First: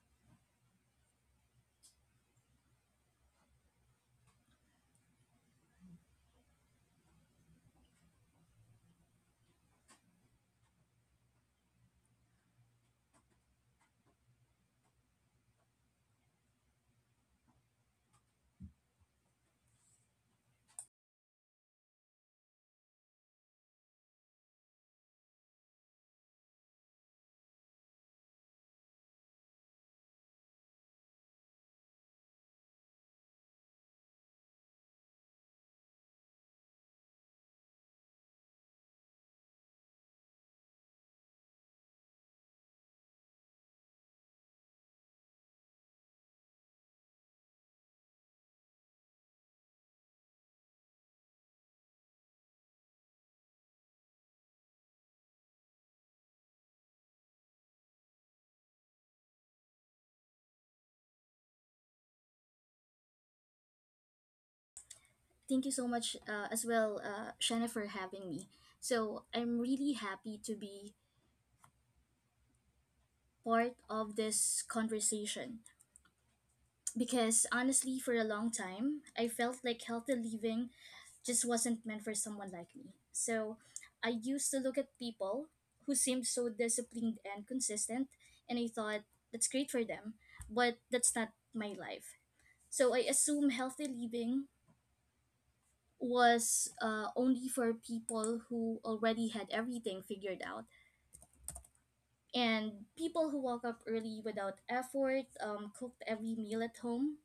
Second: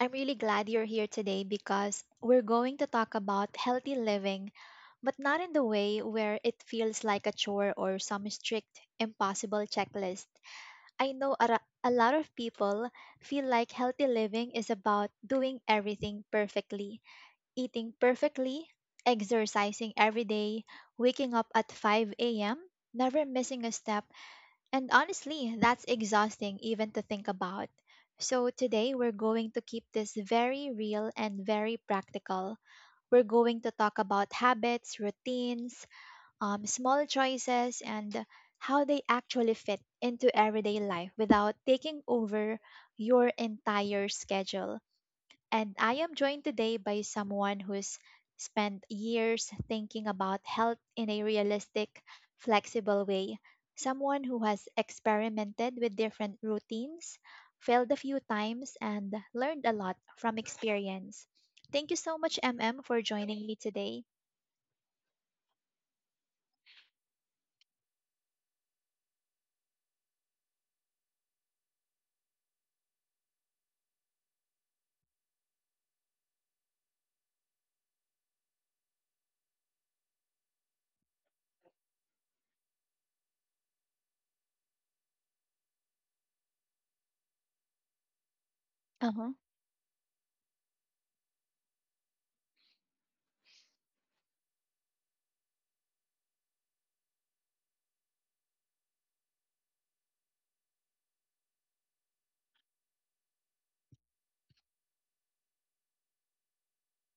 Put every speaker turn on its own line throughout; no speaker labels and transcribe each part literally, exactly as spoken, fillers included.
I'm really glad you're here today because we're going to talk about healthy living, but not in the way where it feels like a chore or some strict, impossible checklist. I know a, ra- a lot of people feel like healthy living is about doing everything perfectly, eating perfectly, exercising every day, waking up at five a m, never missing a step, and honestly, that's exhausting even to think about. So, today we're going to keep this very real and very practical. We're going to talk about habits, routines, um, small choices, and how they actually fit into everyday life without taking over your entire schedule. And I am joined today by someone who's spent years thinking about health in a realistic, flexible way. Someone who has experimented with different routines, failed a few times, and learned a lot from experience. Thank you so much, M M, for joining me today.
Thank you so much uh, as well, uh, Shanna, for having me. So I'm really happy to be part of this conversation because honestly, for a long time, I felt like healthy living just wasn't meant for someone like me. So I used to look at people who seemed so disciplined and consistent, and I thought,
Uh huh.
that's great for them, but that's not my life. So I assume healthy living was uh, only for people who already had everything figured out. And people who woke up early without effort, um, cooked every meal at home,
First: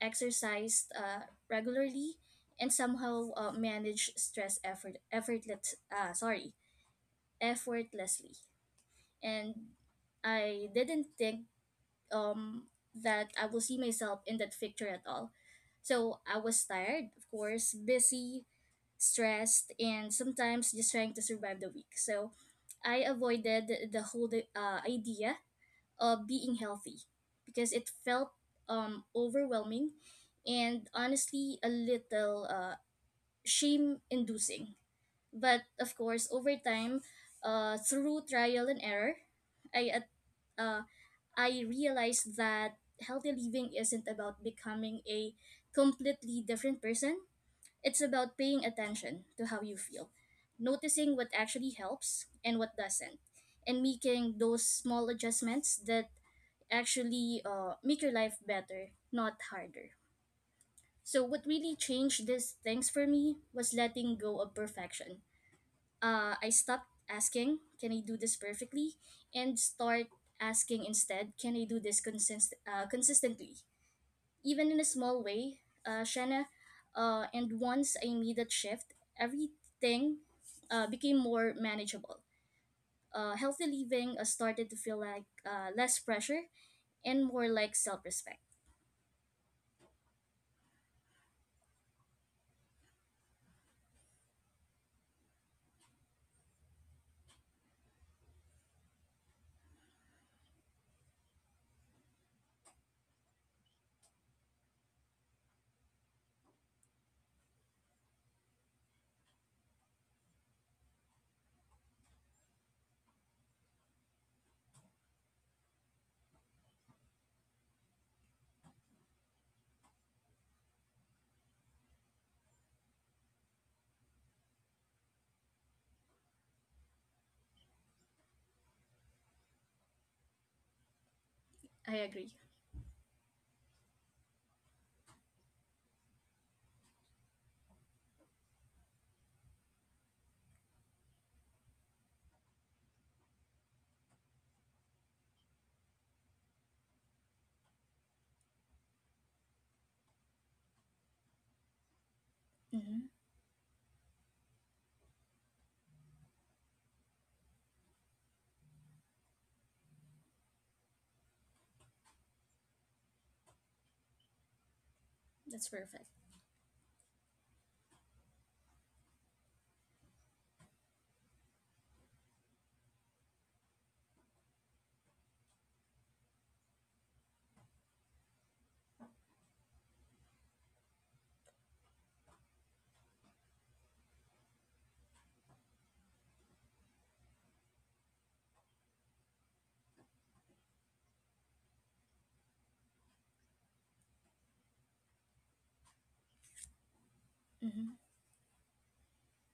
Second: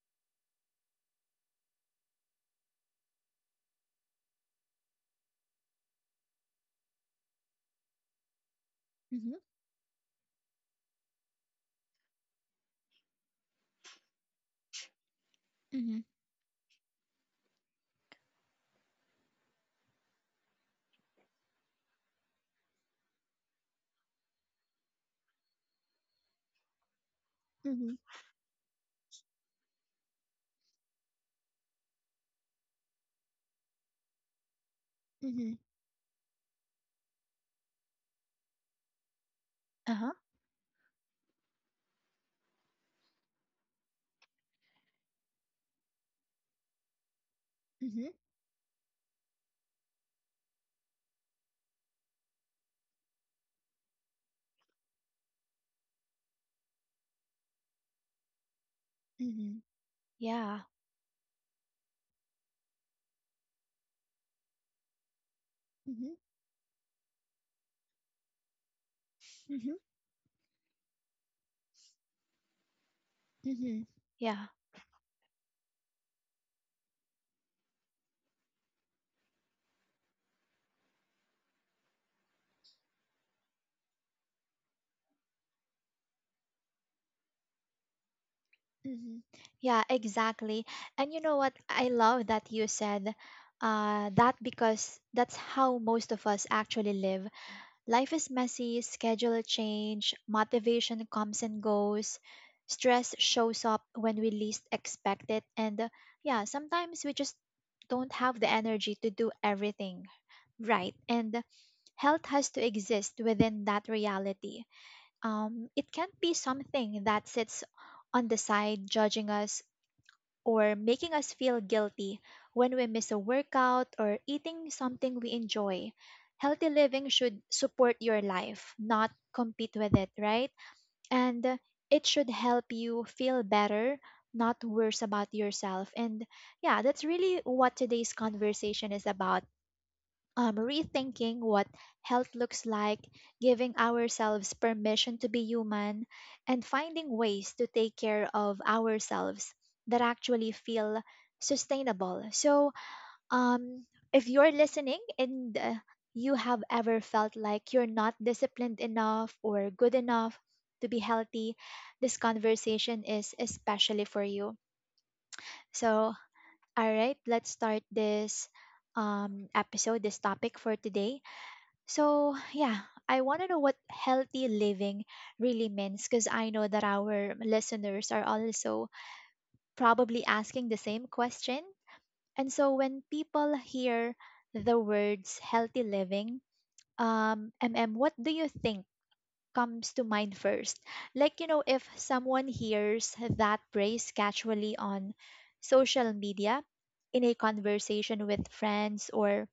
exercised uh, regularly, and somehow uh, managed stress effort effortless uh, sorry effortlessly.
Mhm.
And I didn't think um that I will see myself in that picture at all.
Mhm.
So I was tired, of course, busy, stressed, and sometimes just trying to survive the week. So I avoided the whole uh, idea of being healthy because it
Mhm.
felt um, overwhelming and honestly a little uh, shame inducing.
Mhm.
But of course, over time, uh, through trial and error, I
Uh
at
huh.
uh, I realized that healthy living isn't about becoming a completely different person. It's
Mhm.
about paying attention to how you feel, noticing what actually helps and what doesn't, and making those small adjustments that actually uh, make your life better, not
Mhm.
harder.
Yeah.
So, what really changed these things for me was letting go of perfection.
Mhm.
uh, I stopped asking, can I do this perfectly? And
Mhm.
start asking instead, can I do this consist- uh, consistently?
Mhm. Yeah.
Even in a small way, uh, Shanna, uh, and once I made that shift, everything uh, became more manageable. Uh, healthy living uh, started to feel like uh, less pressure and more like self respect.
Mhm. Yeah, exactly. And you know what? I love that you said uh, that, because that's how most of us actually live. Life is messy, schedule change, motivation comes and goes, stress shows up when we least expect it. And uh, yeah, sometimes we just don't have the energy to do everything right. And health has to exist within that reality. Um, it can't be something that sits on the side judging us or making us feel guilty when we miss a workout or eating something we enjoy. Healthy living should support your life, not compete with it, right? And uh,
I
it
agree.
should help you feel better, not worse about yourself. And yeah, that's really what today's conversation is about: um, rethinking what health looks like, giving ourselves permission to be human, and finding ways to take care of ourselves that actually feel sustainable. So,
hmm
um, if you're listening and uh, you have ever felt like you're not disciplined enough or good enough to be healthy, this conversation is especially for you.
That's perfect.
So, all right, let's start this um, episode, this topic for today. So, yeah, I want to know what healthy living really means, because I know that our listeners are also probably asking the same question. And so, when people hear the words healthy living, um, M M, what do you think comes to mind first? Like, you know, if someone hears that phrase casually on social media, in a
Mm-hmm.
conversation with friends, or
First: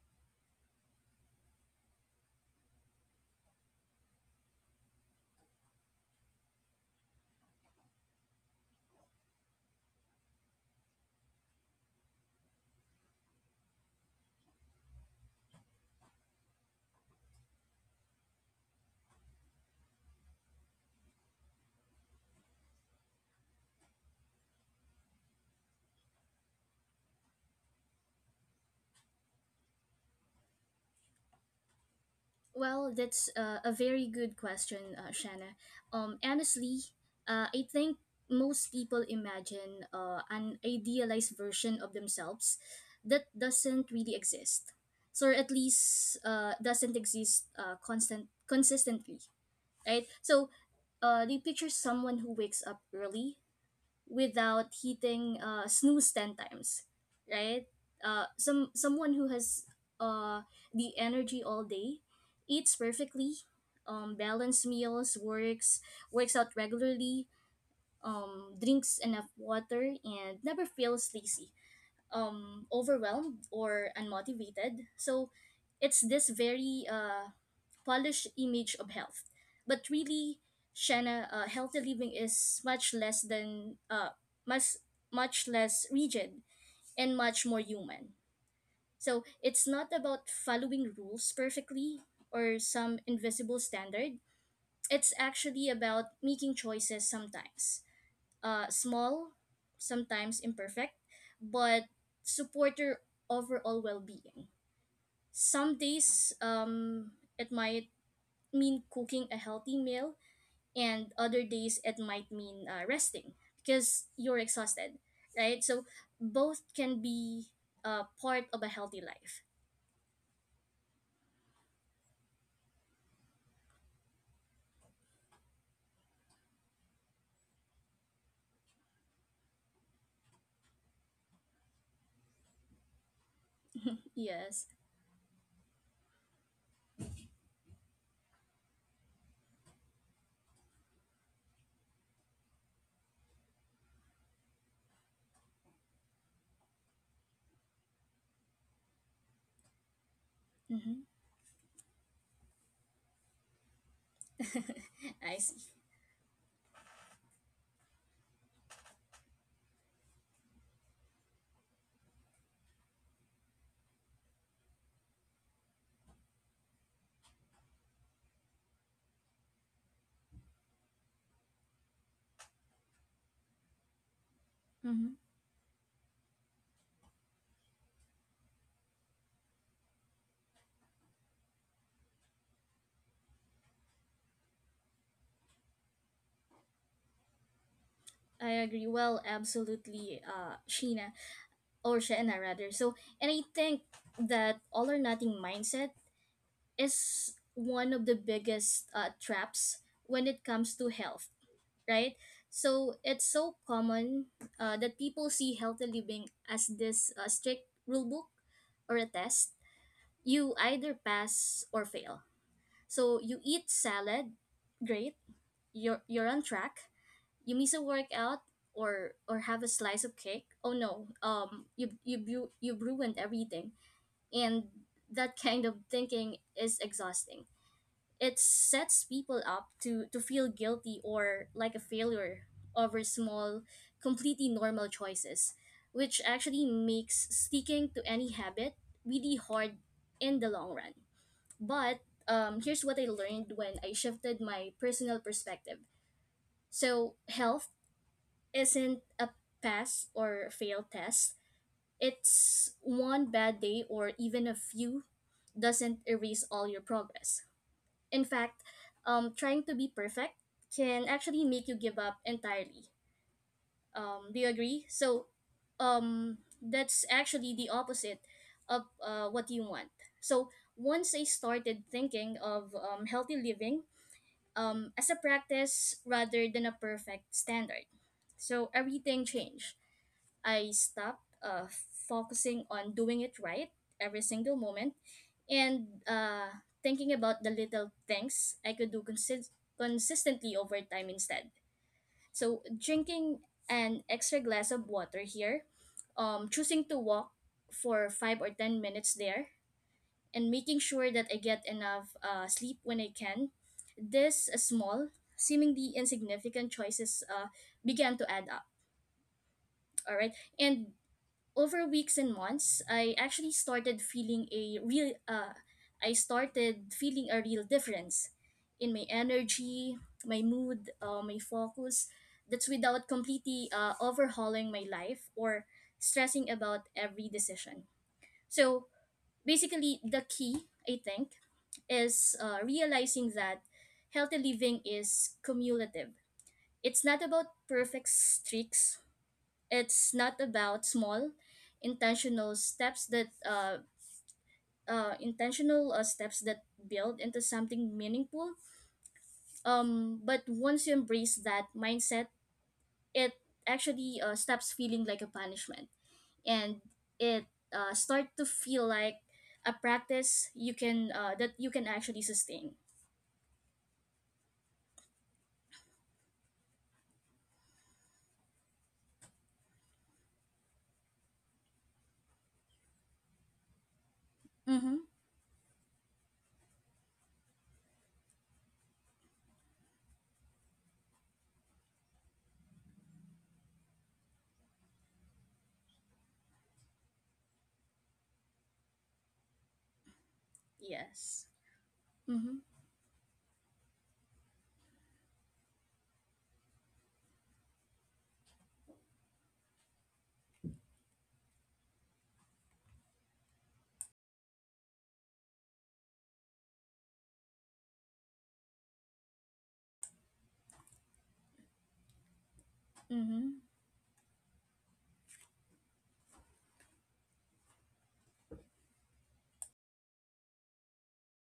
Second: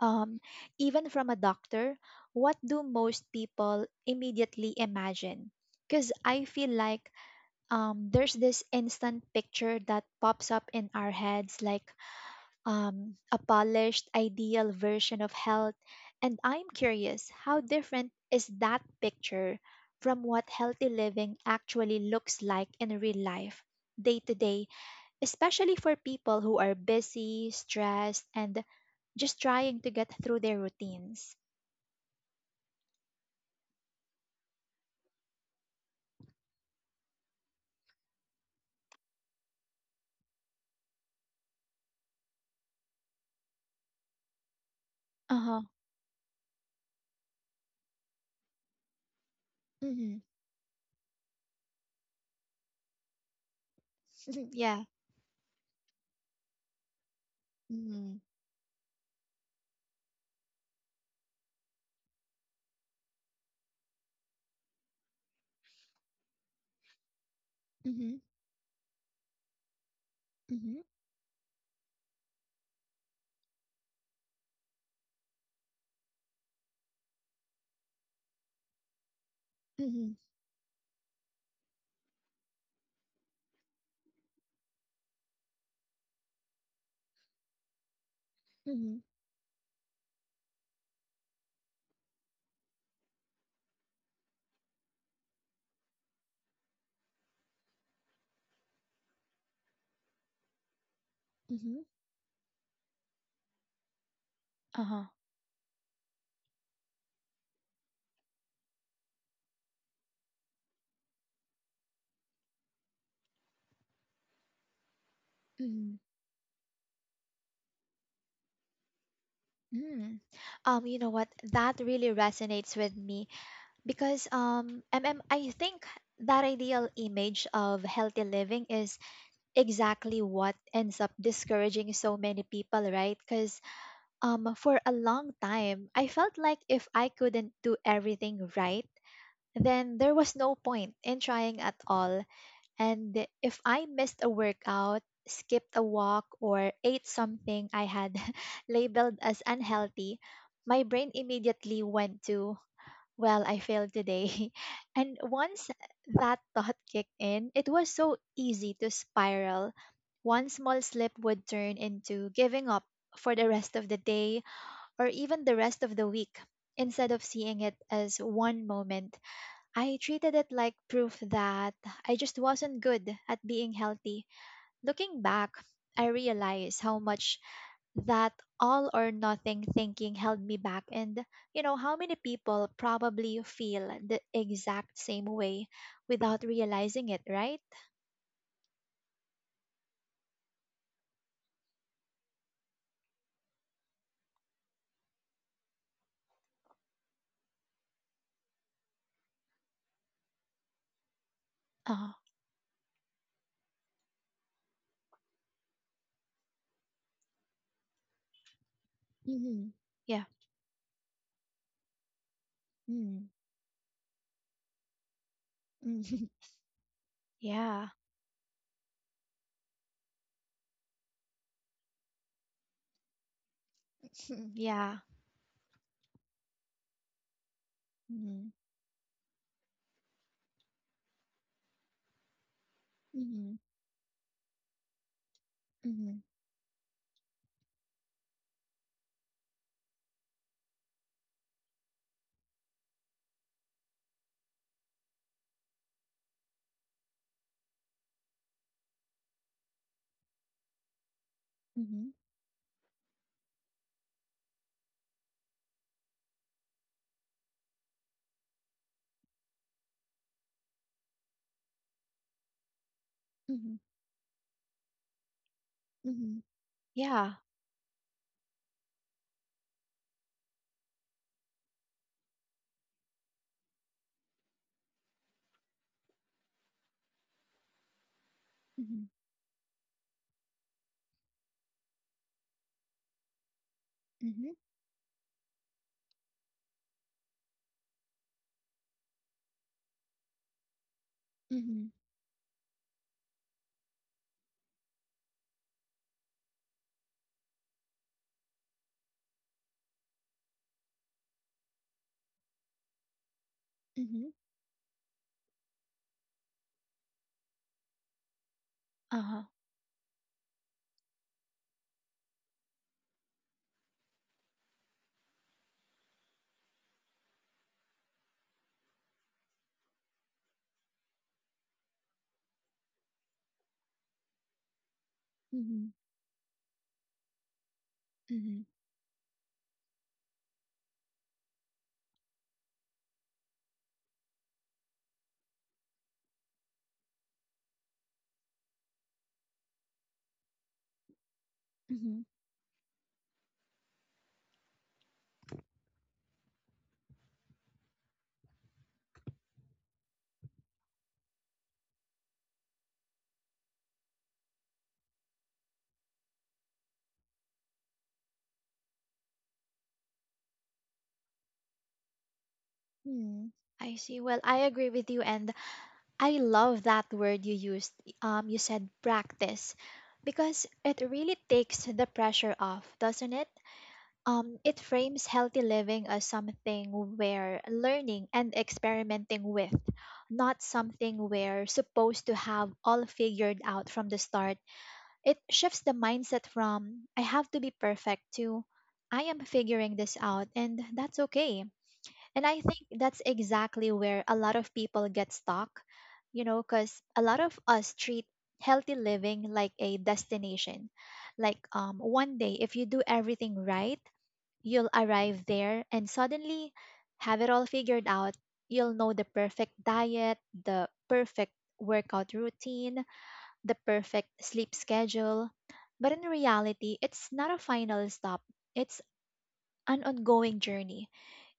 um, even from a doctor, what do most people immediately imagine? Because I feel like um, there's this instant picture that pops up in our heads, like um, a polished, ideal version of health. And I'm curious, how different is that picture from what healthy living actually looks like in real life, day to day? Especially for people who are busy, stressed, and just trying to get through their routines.
Well, that's uh, a very good question, uh, Shanna. Um, honestly, uh, I think most people imagine uh, an idealized version of themselves that doesn't really exist, so or
Uh
at
huh.
least uh, doesn't exist uh, constant consistently, right?
Mm-hmm.
So uh, they picture someone who wakes up early, without
Yeah.
hitting uh, snooze ten times, right.
Mm-hmm.
Uh, some someone who has uh, the energy all day, eats perfectly um, balanced meals, works works out regularly,
Mm-hmm.
um, drinks enough water and never
Mm-hmm.
feels lazy, um overwhelmed or unmotivated. So it's this very uh polished image of health, but
Mm-hmm.
really, Shanna, uh, healthy living is much less than uh much much less rigid and much more human.
Mm-hmm.
So it's not about following rules perfectly or some invisible standard. It's actually about making choices, sometimes uh, small, sometimes imperfect,
Mm-hmm.
but support your overall well being.
Uh huh.
Some days um, it might mean cooking a healthy meal, and other days it might mean uh, resting because you're exhausted, right? So
Mm-hmm.
both can be uh, part of a healthy life.
Mm. Um, you know what? That really resonates with me, because um, M M, I think that ideal image of healthy living is exactly what ends up discouraging so many people, right? Because Um,
Yes.
for a long time, I felt like if I couldn't do everything right, then there was no point in trying at all. And if I missed a workout, skipped a walk, or ate something I had labeled as unhealthy, my
Mm-hmm.
brain immediately went to, well, I failed today. And
I see.
once that thought kicked in, it was so easy to spiral. One small slip would turn into giving up for the rest of the day or even the rest of the week. Instead of seeing it as one moment, I treated it like proof that I just wasn't good at being healthy.
Mm-hmm.
Looking back, I realized how much that all or nothing thinking held me back, and you know, how many people probably feel the exact same way without realizing it, right?
I agree. Well, absolutely, uh, Sheena. Or Shena rather. So, and I think that all or nothing mindset is one of the biggest uh, traps when it comes to health,
Uh,
right? So it's so common uh, that people see healthy living as this uh, strict rule book or a test.
mm-hmm. Yeah.
You either pass or fail. So
Mm,
you eat salad, great. You're
mm,
you're on track. You miss a
yeah.
workout or or have a slice of cake. Oh no, um, you you you you've ruined everything, and
Yeah.
that kind of thinking is exhausting. It
Mm-hmm.
sets people up to, to feel guilty or like a failure over
Mm-hmm.
small, completely normal choices,
Mm-hmm.
which actually makes sticking to any habit really hard in the long run. But um, here's what I learned when I shifted my personal perspective. So, health isn't a pass or fail test.
Mm-hmm.
It's one bad day or even a few doesn't erase all your progress. In fact, um, trying to be perfect can actually make you give up entirely.
Mm-hmm.
Um, do you agree? So, um,
Mhm.
that's
Yeah.
actually the opposite of uh, what you want. So, once I started thinking of um, healthy living um, as a practice rather than a perfect standard, so
Mhm.
everything changed. I stopped uh, focusing on doing it right every
Mhm.
single moment, and uh, thinking about the little things I could do consi- consistently over time instead.
Mhm.
So, drinking an extra glass of water here, um, choosing to walk for five or ten minutes there, and making sure that I get enough uh, sleep when I can.
Mhm.
This uh, small, seemingly insignificant choices uh, began to add up.
Uh-huh.
All right. And over weeks and months, I actually started feeling a real uh I started feeling a real difference in my energy, my mood, uh, my focus. That's without completely uh, overhauling my life or
Mhm.
stressing about every decision.
Mhm.
So basically, the key I think is uh, realizing that healthy living is cumulative. It's not about perfect streaks. It's not about small,
Mhm.
intentional steps that uh, uh, intentional uh, steps that build into something meaningful. Um, but once you embrace that mindset, it actually uh, stops feeling like a punishment, and it uh, start to feel like a practice you can uh, that you can actually sustain.
Mhm. I see. Well, I agree with you, and I love that word you used. Um, you said practice, because it really takes the pressure off, doesn't it? Um, it
Mm-hmm.
frames healthy living as something we're learning and experimenting with, not something we're supposed to have all figured out from the start. It shifts the mindset from, I have to be perfect, to, I am figuring this out and that's
Yes.
okay. And I
Mm-hmm.
think that's exactly where a lot of people get stuck, you know, because a lot of us treat healthy living like a destination. Like um, one day, if you do everything right, you'll arrive there and suddenly have it all figured out. You'll know the perfect diet, the perfect workout routine,
Mm-hmm.
the perfect sleep schedule. But in reality, it's not a final stop, it's an ongoing journey.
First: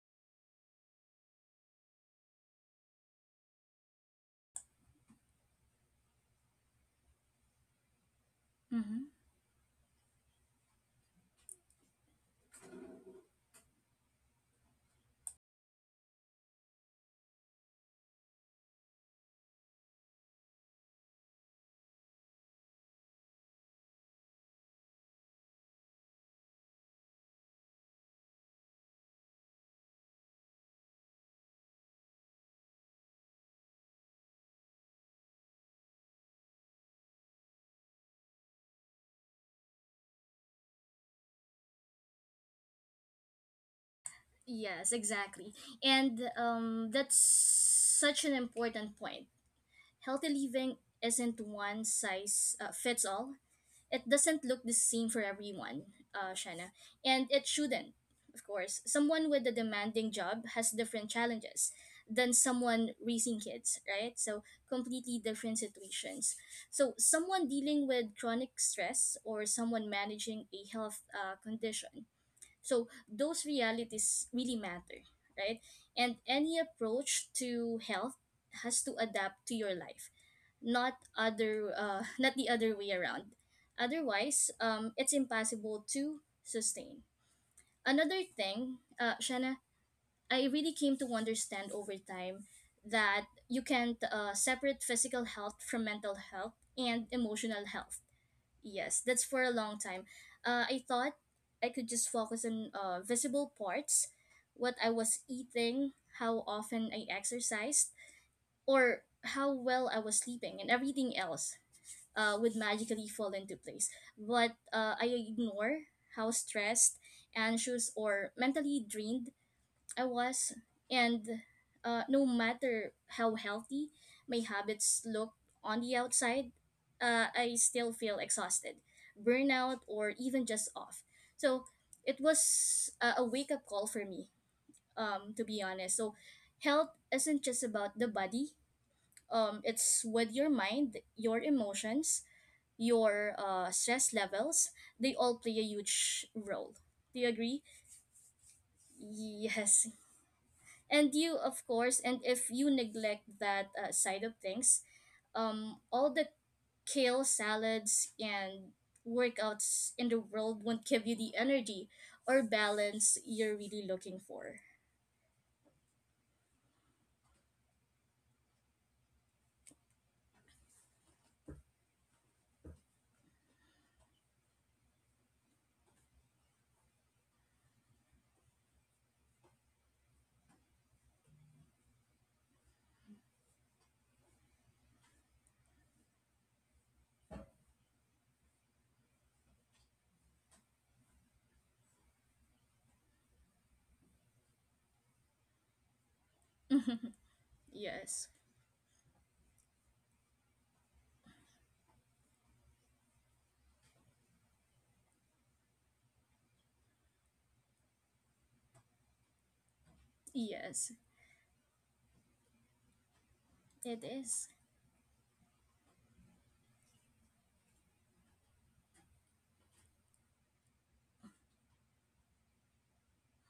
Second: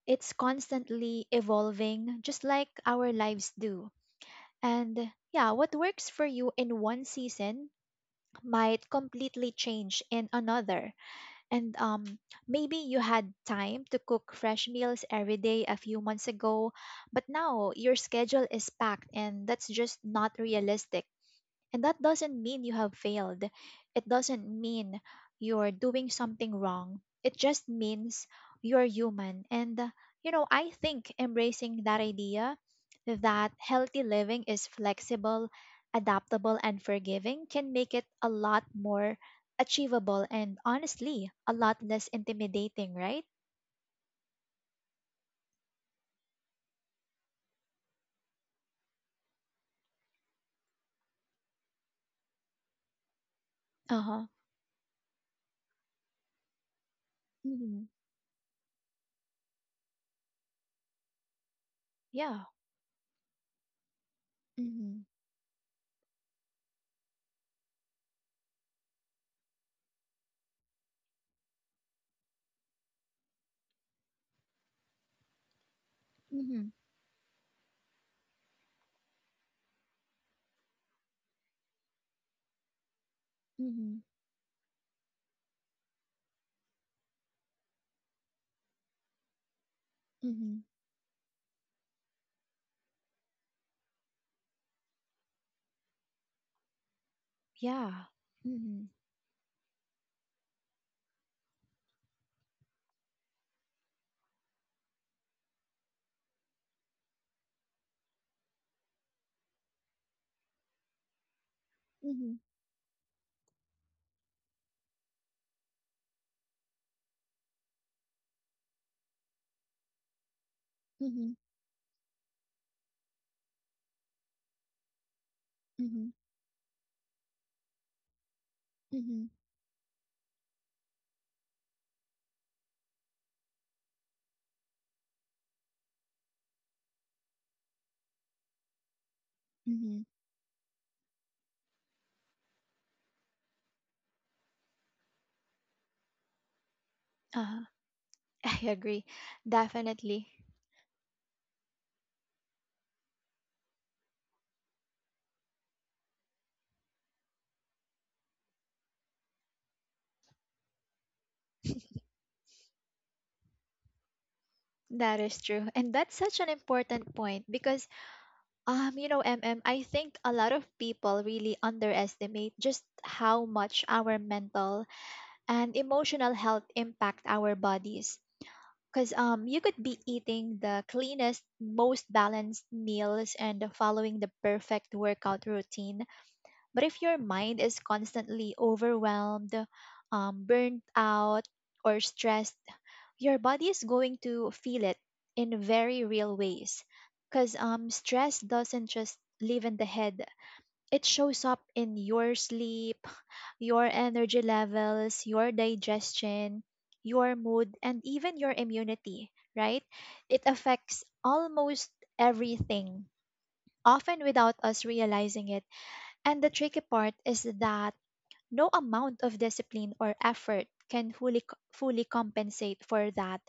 It's constantly evolving, just like our lives do. And yeah, what works for you in one season might
Mm-hmm.
completely change in another. And um, maybe you had time to cook fresh meals every day a few months ago, but now your schedule is packed, and that's just not realistic, and that doesn't mean you have failed. It doesn't mean you're doing something wrong. It just means you're human. And, uh, you know, I think embracing that idea that healthy living is flexible, adaptable, and forgiving can make it a lot more achievable and honestly, a lot less intimidating, right?
Yes, exactly. And um, that's such an important point. Healthy living isn't one size uh, fits all.
Uh
It
huh.
doesn't look the same for everyone, uh, Shana, and it
Mm-hmm.
shouldn't. Of course, someone with a demanding job has different challenges than
Yeah.
someone raising kids, right? So
Mm-hmm.
completely different situations. So someone dealing with chronic stress or someone managing a health uh, condition. So those realities really matter, right? And any
Mm-hmm.
approach to health has to adapt to your life, not other uh, not the other way around.
Mm-hmm.
Otherwise, um, it's impossible to sustain. Another thing, uh, Shanna, I
Mm-hmm.
really came to understand over time that you can't uh, separate physical health from mental health and emotional health.
Yeah. Mm-hmm.
Yes, that's for a long time. Uh, I thought I could just focus on uh, visible parts, what I was eating, how often I exercised, or how well I was sleeping, and everything else
Mm-hmm.
uh, would magically fall into place. But uh, I ignore how stressed, anxious, or mentally drained I was. And
Mm-hmm.
uh, no matter how healthy my habits look on the
Mm-hmm.
outside, uh, I still feel exhausted,
Mm-hmm.
burnout, or even just off. So it was uh, a wake up call for me, um, to be honest. So health isn't just about the body. Um, it's
Mhm.
with your mind, your emotions, your uh, stress levels, they all play a huge role. Do you agree?
Uh, I agree.
Yes.
Definitely.
And you, of course, and if you neglect that uh, side of things, um, all the kale salads and workouts in the world won't give you the energy or balance you're really looking for.
That is true. And that's such an important point, because um you know, M M, I think a lot of people really underestimate just how much our mental and emotional health impact our bodies. Cuz um you could be eating the cleanest, most balanced meals and following the perfect workout routine. But if your mind is constantly overwhelmed, um, burnt out, or stressed, your body is going to feel it in very real ways. Because um,
yes.
stress doesn't just live in the head, it shows up in your sleep, your energy levels, your digestion, your mood, and even your immunity, right? It
Yes,
affects almost everything,
it
often
is.
without us realizing it, and the tricky part is that no amount of discipline or effort can fully co- fully compensate for that,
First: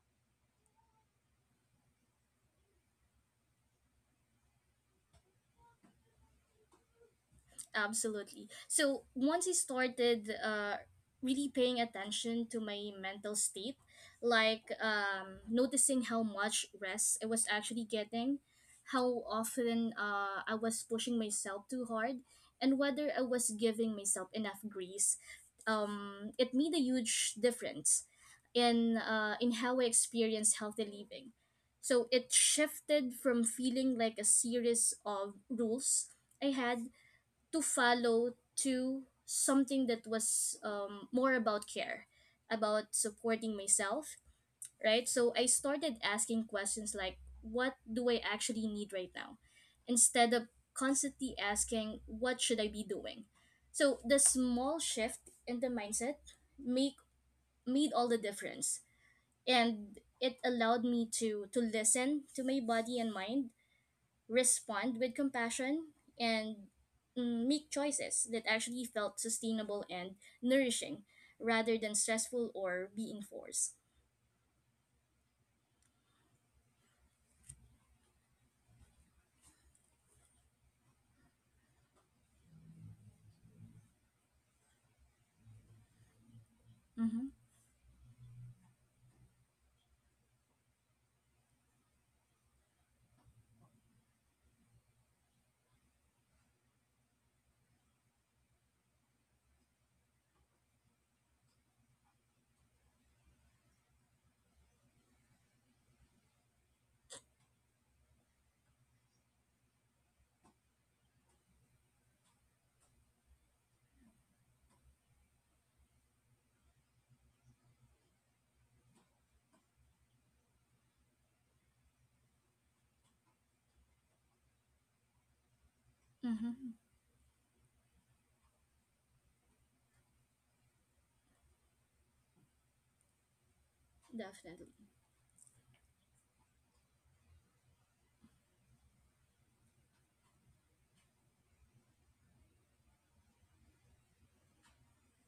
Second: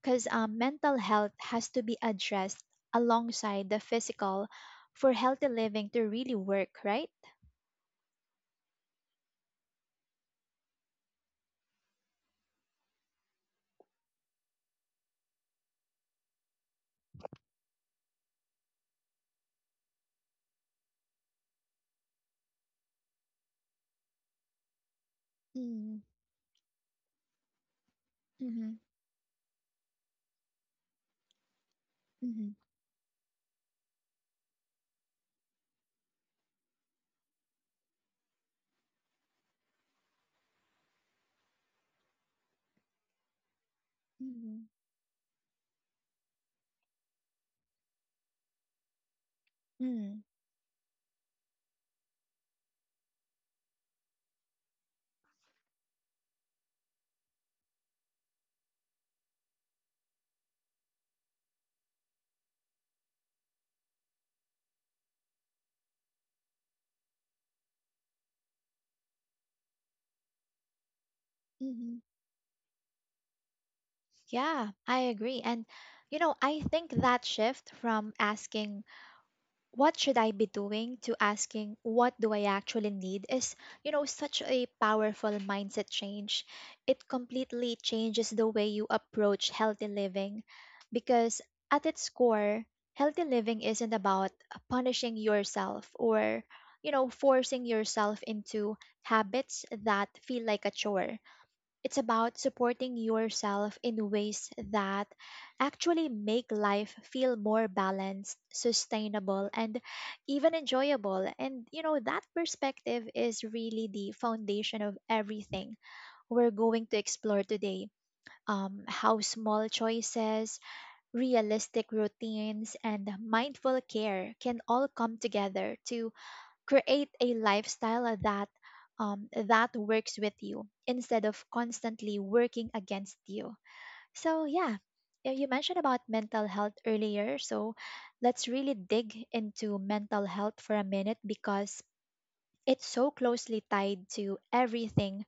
because um, mental health has to be addressed alongside the physical for healthy living to really work, right?
Absolutely. So once I started uh, really paying attention to my mental state, like um, noticing how much rest I was actually getting, how often uh, I was pushing myself too hard, and whether I was giving myself enough grace,
Mm,
um, it made a huge difference
mhm,
in uh, in how I experience healthy living. So it
mhm,
shifted from feeling like a series of rules I had to follow to something that was um, more about care, about supporting myself,
mhm,
right? So I started asking questions like, what do I actually need right now?
mm,
Instead of constantly asking, what should I be doing? So the small shift in the mindset make made all the difference. And it allowed me to to listen to my body and mind, respond with compassion, and mm, make choices that actually felt sustainable and nourishing rather than
mhm.
stressful or being forced.
Yeah, I agree. And, you know, I think that shift from asking what should I be doing to asking what do I actually need is, you know, such a powerful mindset change. It
Mm-hmm.
completely changes the way you approach healthy living, because at its core, healthy living isn't about punishing yourself or, you know, forcing yourself into habits that feel like a chore. It's about supporting yourself in ways that actually make life feel more balanced, sustainable, and even enjoyable. And, you know, that perspective is really the foundation of everything we're going to explore today. Um, how small choices, realistic routines, and mindful care can all come together to
Mm-hmm.
create a lifestyle that um, that works with you instead of constantly working against you. So
Definitely.
yeah, y- you mentioned about mental health earlier, so let's really dig into mental health for a minute, because it's so closely tied to everything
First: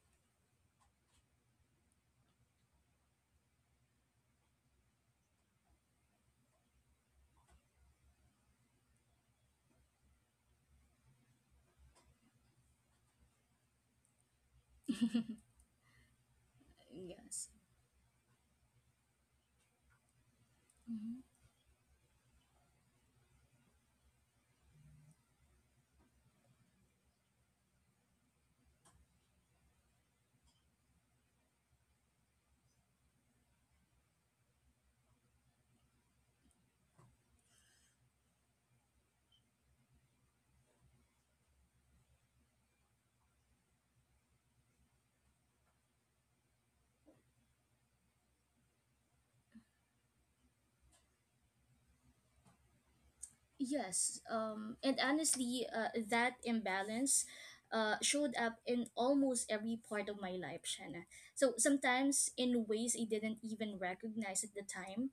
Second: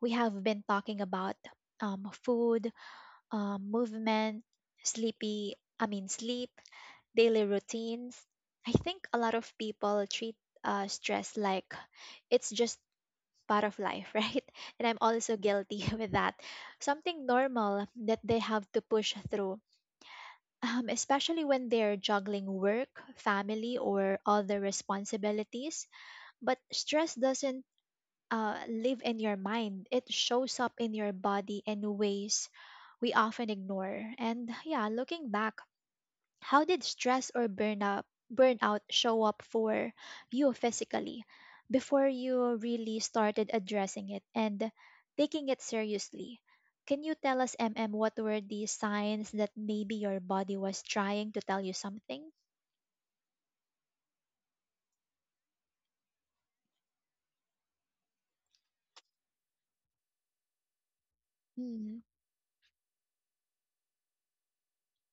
we have been talking about: um, food, um, movement, sleepy i mean sleep, daily routines. I think a lot of people treat uh, stress like it's just part of life, right? And I'm also guilty with that. Something
Yes.
normal that they have to push through, um,
hmm
especially when they're juggling work, family, or other responsibilities. But stress doesn't uh, live in your mind, it shows up in your body in ways we often ignore. And yeah, looking back, how did stress or burnout burnout show up for you physically before you really started addressing it and taking it seriously? Can you tell us, M M, what were the signs that maybe your body was trying to tell you something?
Yes. Um, and honestly, uh, that imbalance uh, showed up in almost every part of my life, Shanna. So
Mm-hmm.
sometimes in ways I didn't even recognize at the time.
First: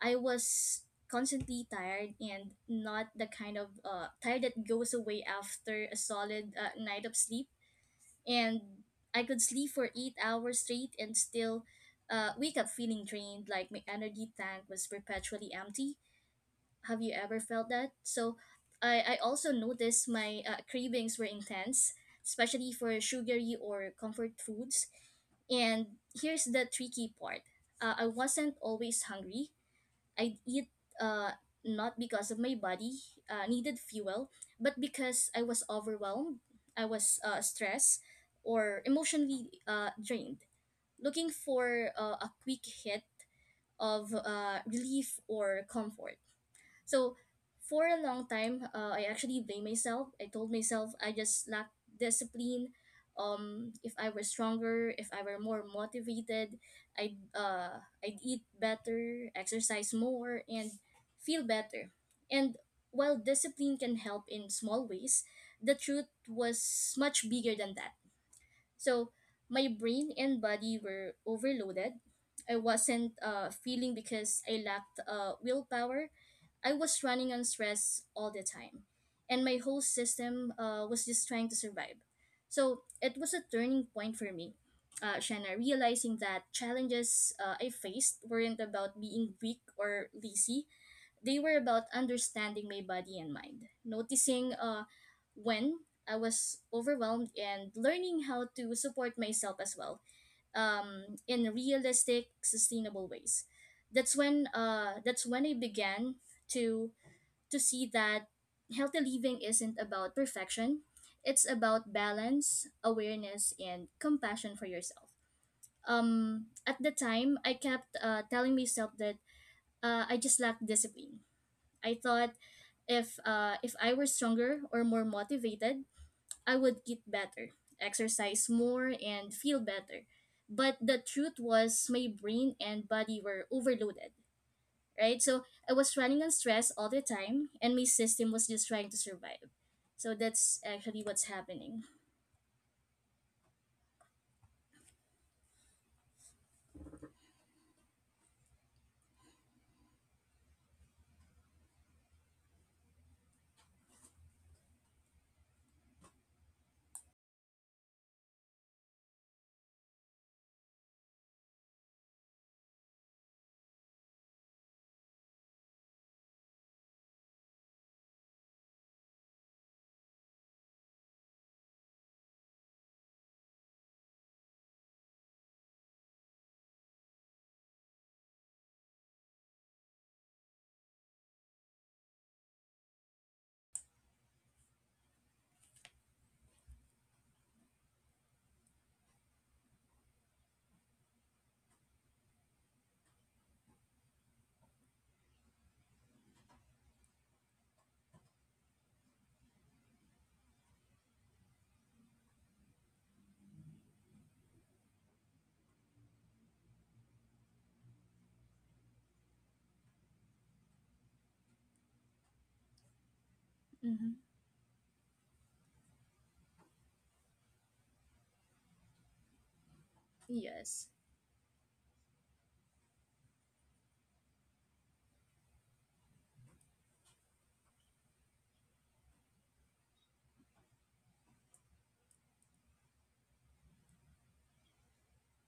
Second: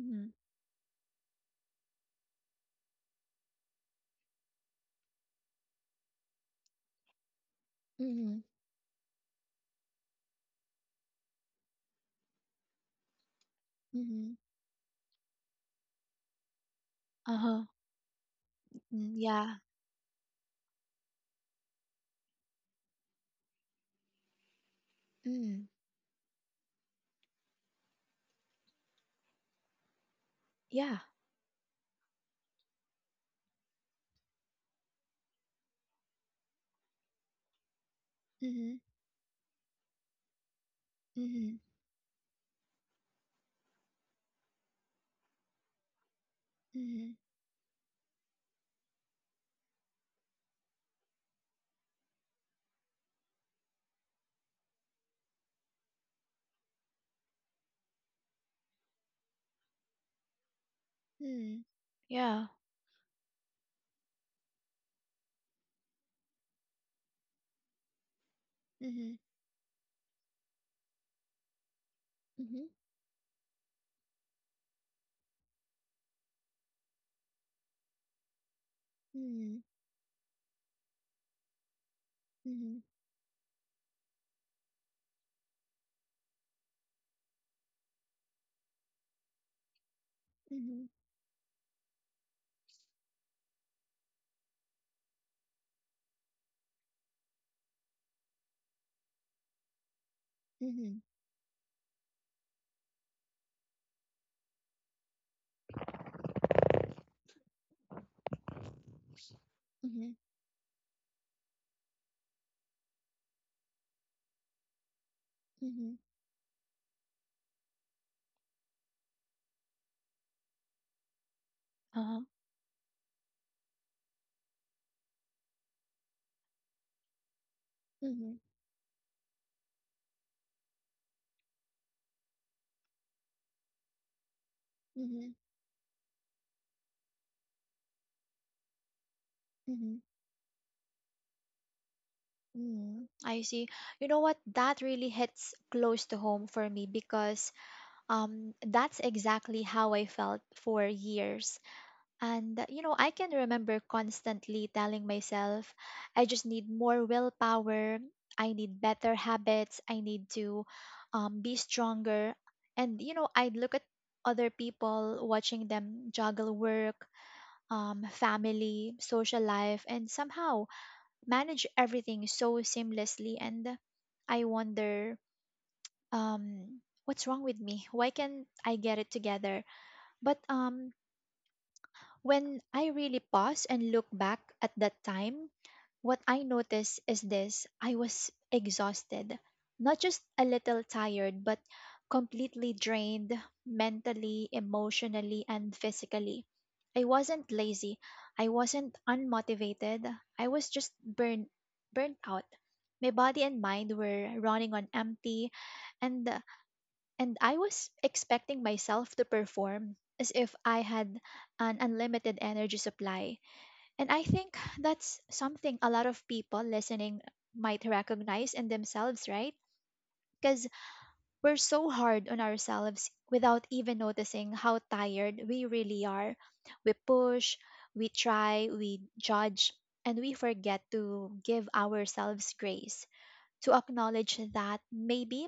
I was constantly tired, and not the kind of uh, tired that goes away after a solid uh, night of sleep.
Mm-hmm.
And I could sleep for eight hours straight and still uh, wake up feeling drained, like my energy
Mm-hmm.
tank was perpetually empty. Have you ever
Uh-huh.
felt that? So
Mm,
I, I also
yeah.
noticed my uh, cravings were intense, especially for sugary or comfort foods.
Mm,
And here's the tricky part. uh, I wasn't always hungry. I'd eat
yeah.
uh, not because of my body uh, needed fuel, but because I was overwhelmed, I was uh, stressed,
Mm-hmm.
or emotionally uh, drained, looking
Mm-hmm.
for uh, a quick hit of uh, relief or comfort.
Mm-hmm.
So for a long time, uh, I actually blame myself. I told myself I just lacked discipline. Um, if I were stronger, if I were more motivated, I'd uh, I'd eat better, exercise more, and feel
Mm-hmm.
better.
Yeah.
And while discipline can help in small ways, the truth was much bigger than that. So
Mm-hmm.
my brain and body were overloaded. I
Mm-hmm.
wasn't uh, feeling because I lacked uh, willpower. I was running on stress all the time. And
Mm-hmm.
my whole system uh, was just trying to survive.
Mm-hmm.
So it was a turning point for me. Uh, Shanna, realizing that challenges uh, I faced weren't about being weak or lazy.
Mm-hmm.
They were about understanding my body and mind, noticing uh, when I was overwhelmed, and learning how to support myself as well
Mm-hmm.
um, in realistic, sustainable ways. That's when uh, that's when I began to to see that healthy living isn't about perfection. It's about balance, awareness, and compassion for yourself.
Mm-hmm.
Um, at the time, I kept uh, telling myself that uh, I just lacked discipline. I
Uh-huh.
thought if uh if I were stronger or more motivated, I would eat better,
Mhm,
exercise more and feel better. But the truth was my brain and body were overloaded, right?
mhm,
So I was running on stress all the time and my system was just trying to survive.
mhm,
So that's actually what's happening.
mhm. I see. You know what? That really hits close to home for me, because um that's exactly how I felt for years. And uh, you know, I can remember constantly telling myself, I just need more willpower, I need better habits, I need to um be stronger. And you know, I'd look at other people watching them juggle work, um, family, social life, and somehow manage everything so seamlessly, and I wonder, um what's wrong with me? Why can't I get it together? But um when I really pause and look back at that time, what I noticed is this: I was exhausted, not just a little tired, but completely drained mentally, emotionally, and physically. I wasn't lazy, I wasn't unmotivated, I was just burnt, burnt out. My body and mind were running on empty, and, and I was expecting myself to perform as if I had an unlimited energy supply. And
hmm
I think that's something a lot of people listening might recognize in themselves, right? Because
Yes.
we're so hard on ourselves without even noticing how tired we really are. We push, we try, we judge, and we forget to give ourselves grace, to acknowledge that maybe,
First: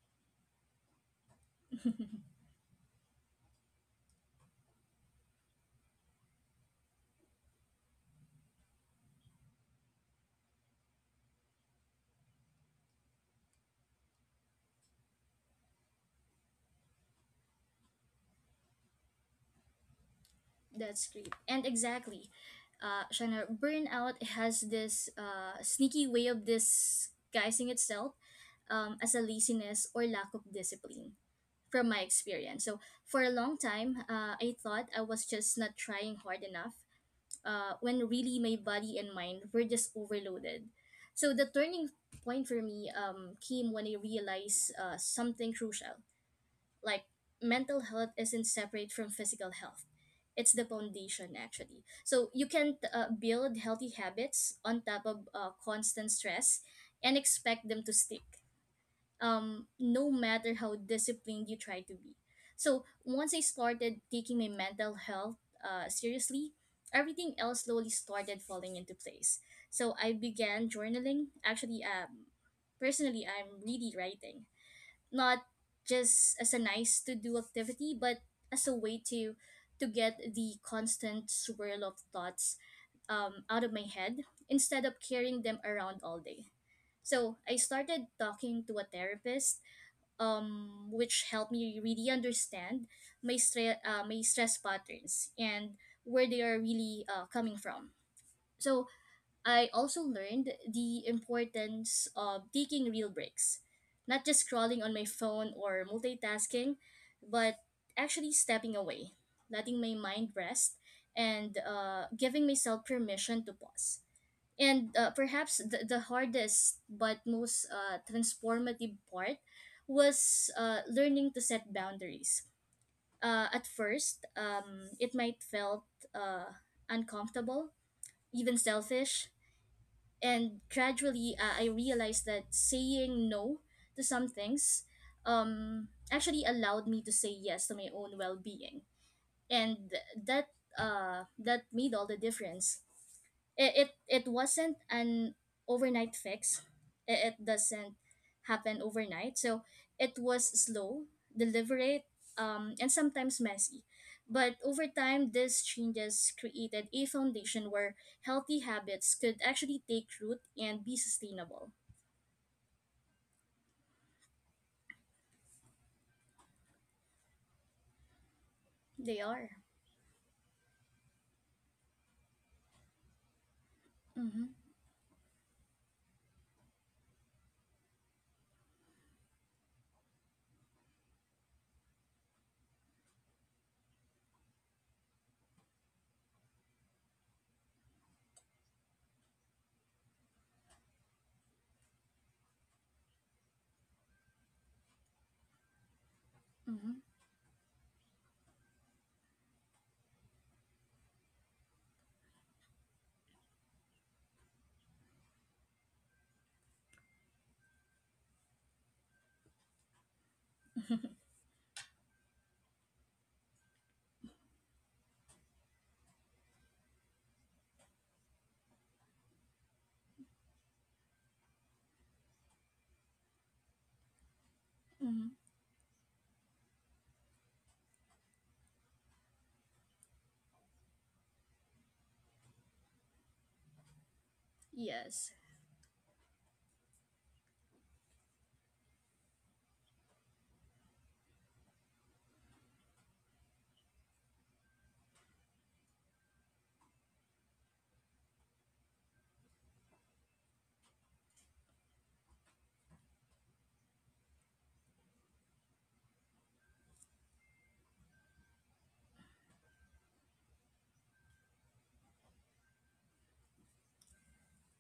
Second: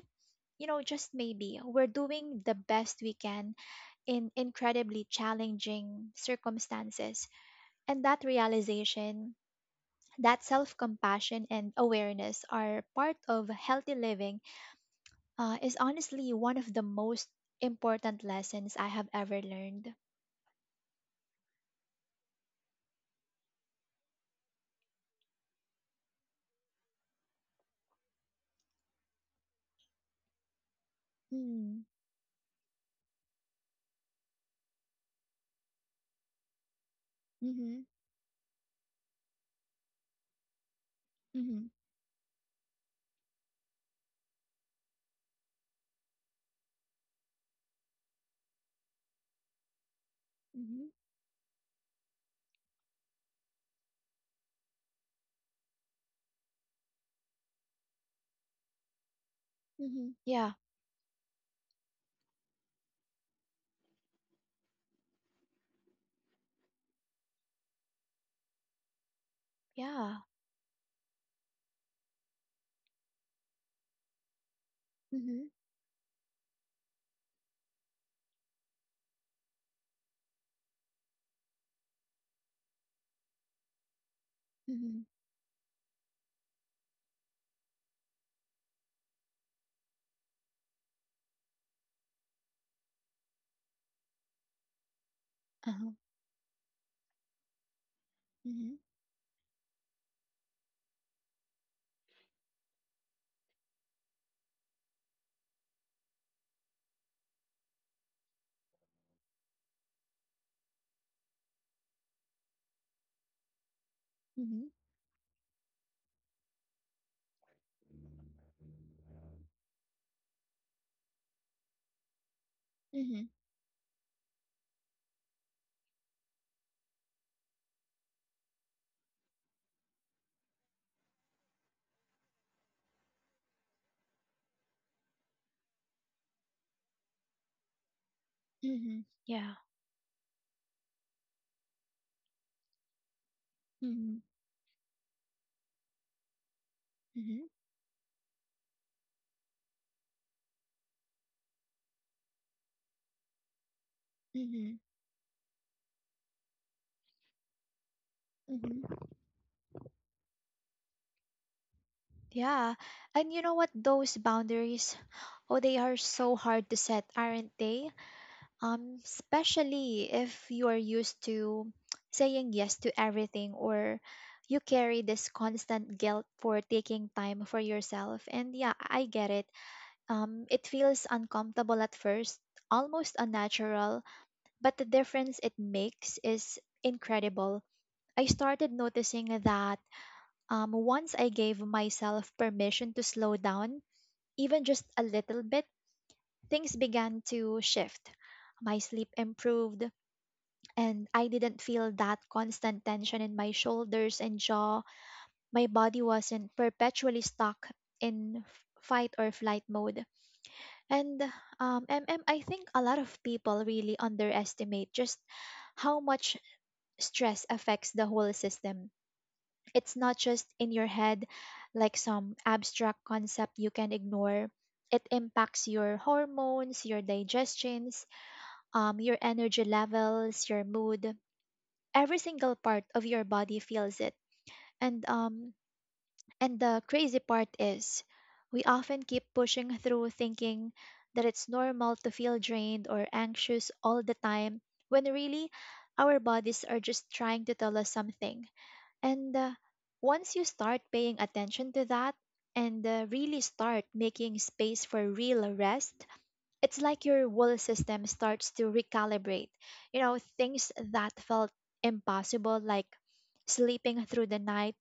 you know, just maybe, we're doing the best we can in incredibly challenging circumstances. And that realization that self compassion and awareness are part of healthy living uh, is honestly one of the most important lessons I have ever learned.
That's great. And exactly, uh, Shana, burnout has this uh, sneaky way of disguising itself um, as a laziness or lack of discipline
Mm,
from my experience. So, for a long time, uh, I thought I was just not trying hard enough uh,
mm-hmm,
when really my body and mind were just overloaded. So, the
mm-hmm,
turning point for me um, came when I realized uh, something crucial, like mental health isn't separate from physical health. It's the
mm-hmm,
foundation actually, so you can uh, build healthy habits on top of uh, constant stress and expect them to stick, um, no
mm-hmm.
matter
Yeah,
how disciplined you try to be. So once I started taking my mental health uh, seriously, everything else slowly started falling into place. So I
yeah.
began journaling actually. Um, personally, I'm really writing,
Mm-hmm,
not just as a nice to do activity, but as a way to to get the constant swirl of thoughts um, out of my head instead of
mm-hmm,
carrying them around all day. So I started talking to a therapist, um, which helped me really understand my, stre- uh, my stress patterns and
uh-huh,
where they are really uh, coming from.
mm-hmm,
So I also learned the importance of taking real breaks, not just scrolling on my phone or multitasking, but actually stepping away, letting my mind rest, and uh, giving myself permission to pause.
mm-hmm,
And uh, perhaps the, the hardest but most uh, transformative part was uh, learning to set boundaries.
mm-hmm,
Uh, at first, um, it might felt uh, uncomfortable, even selfish, and gradually uh, I realized that saying no to some things um actually allowed me to say yes to my own well-being,
mm-hmm. Yeah.
and that uh that made all the difference. it it,
Mm-hmm,
it wasn't an overnight fix. it,
mm-hmm,
it doesn't happen overnight. So it was slow, deliberate, um, and sometimes messy, but
mm-hmm,
over time these changes created a foundation where healthy
mm-hmm.
habits could actually take root and be sustainable.
Yeah. And you know what? Those boundaries, oh, they are so hard to set, aren't they? um,
They are.
especially if you're used to saying yes to everything or
mm-hmm,
you carry this constant guilt for taking time for yourself. And yeah, I get it. Um, it feels uncomfortable at first, almost unnatural, but the difference it makes is incredible. I started noticing that um, once I gave myself permission to slow down, even just a little bit, things
mm-hmm,
began to shift. My sleep improved, and I didn't feel that constant tension in my shoulders and jaw. My body wasn't perpetually stuck in f- fight or flight mode. And um, MM, I think a lot of people really underestimate just how much stress affects the whole system. It's not just in your head, like some abstract concept you can ignore. It
mm-hmm.
impacts your hormones, your digestions, um, your energy levels, your mood, every single part of your body feels it. and
Yes.
um and the crazy part is we often keep pushing through thinking that it's normal to feel drained or anxious all the time when really our bodies are just trying to tell us something, and uh, once you start paying attention to that and uh, really start making space for real rest, it's like your whole system starts to recalibrate. You know, things that felt impossible, like sleeping through the night,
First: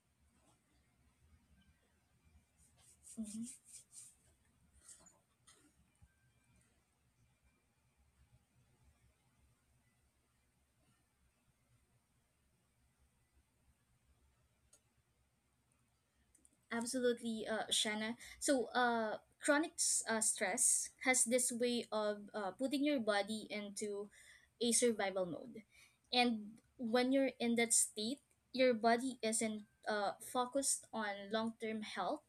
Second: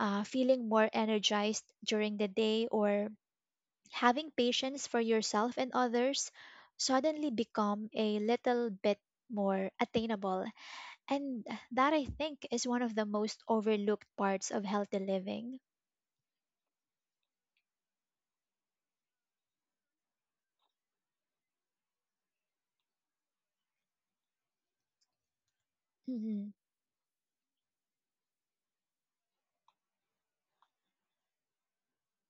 uh, feeling more energized during the day, or
Mm-hmm.
having patience for yourself and others, suddenly become a little bit more attainable. And that, I think, is one of the most overlooked parts of healthy living.
Absolutely, uh, Shanna. So, uh, chronic s- uh, stress has this way of uh, putting your body into a survival mode.
Mm-hmm.
And when you're in that state, your body isn't uh, focused on long term health.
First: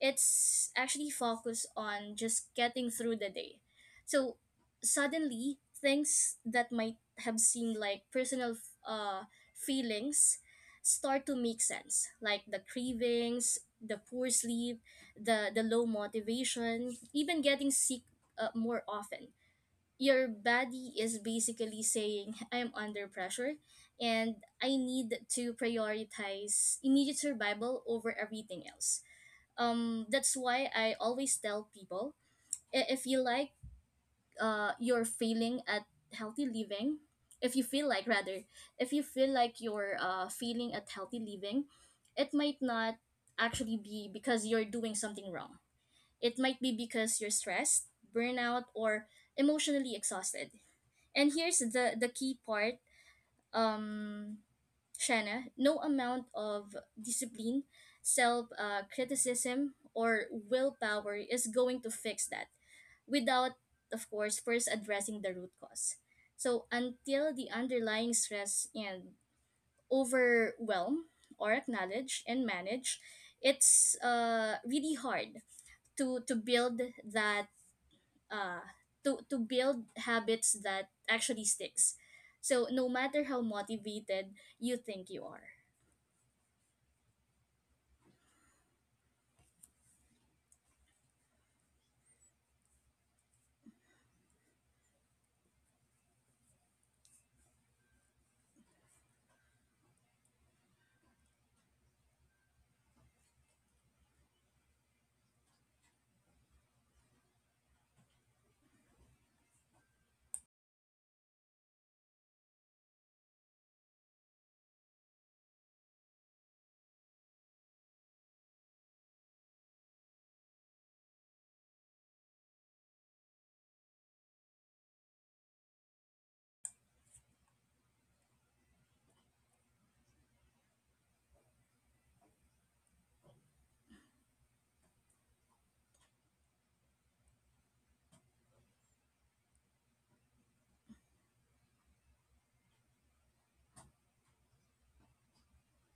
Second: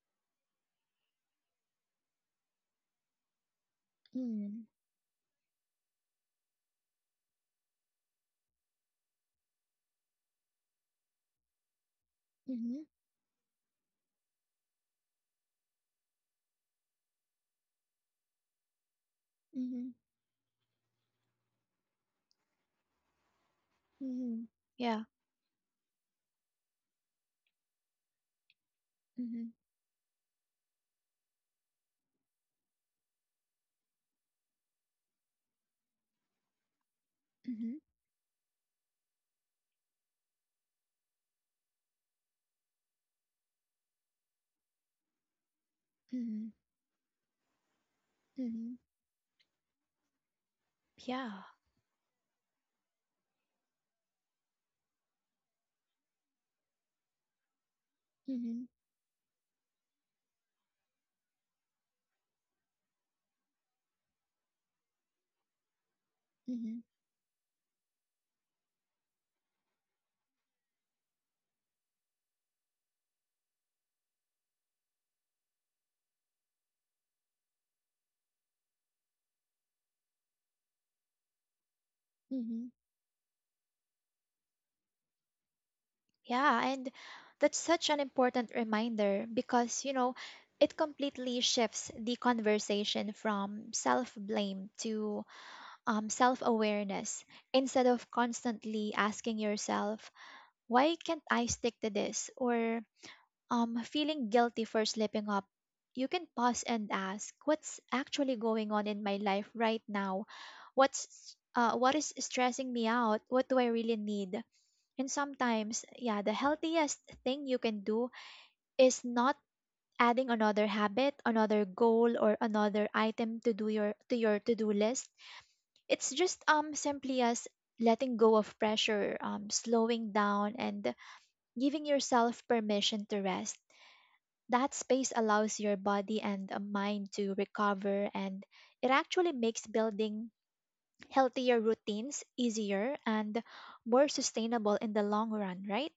It's actually focused on just getting through the day. So
Mm-hmm.
suddenly, things that might have seemed like personal uh, feelings start to make sense, like the
Mm-hmm.
cravings, the poor sleep, the the low motivation, even getting sick uh, more often.
Mm-hmm.
Your body is basically saying, "I'm under pressure. And
Mm-hmm.
I
Yeah.
need to prioritize immediate survival over everything else."
Mm-hmm.
Um that's why I always tell people, i- if you like, uh you're failing at healthy living, if you
Mm-hmm.
feel like, rather, if you feel like you're uh failing at healthy living, it might not actually be because you're doing something wrong. It
Mm-hmm.
might be because you're stressed, burnout
Mm-hmm.
or emotionally exhausted. And
Yeah.
here's the the key part. um Shanna, no amount of discipline, self
Hmm,
uh, criticism, or willpower is going to fix that without, of course, first addressing the root cause. So,
hmm,
until the underlying stress and overwhelm or acknowledge and manage, it's uh, really hard to, to build that, uh, to, to build habits that actually sticks. So,
hmm.
no matter how motivated you think you are.
Yeah, and that's such an important reminder because, you know, it completely shifts the conversation from self-blame to um, self-awareness instead of constantly asking yourself, why can't I stick to this? Or um, feeling guilty for slipping up. You can pause and ask, what's actually going on in my life right now? What's uh, what is stressing me out? What do I really need? And sometimes, yeah, the healthiest thing you can do is not adding another habit, another goal or another item to do your to your to-do list. It's just um simply as letting go of pressure, um slowing down and giving yourself permission to rest. That space allows your body and uh, mind to recover, and it actually makes building healthier routines easier and more sustainable in the long run, right?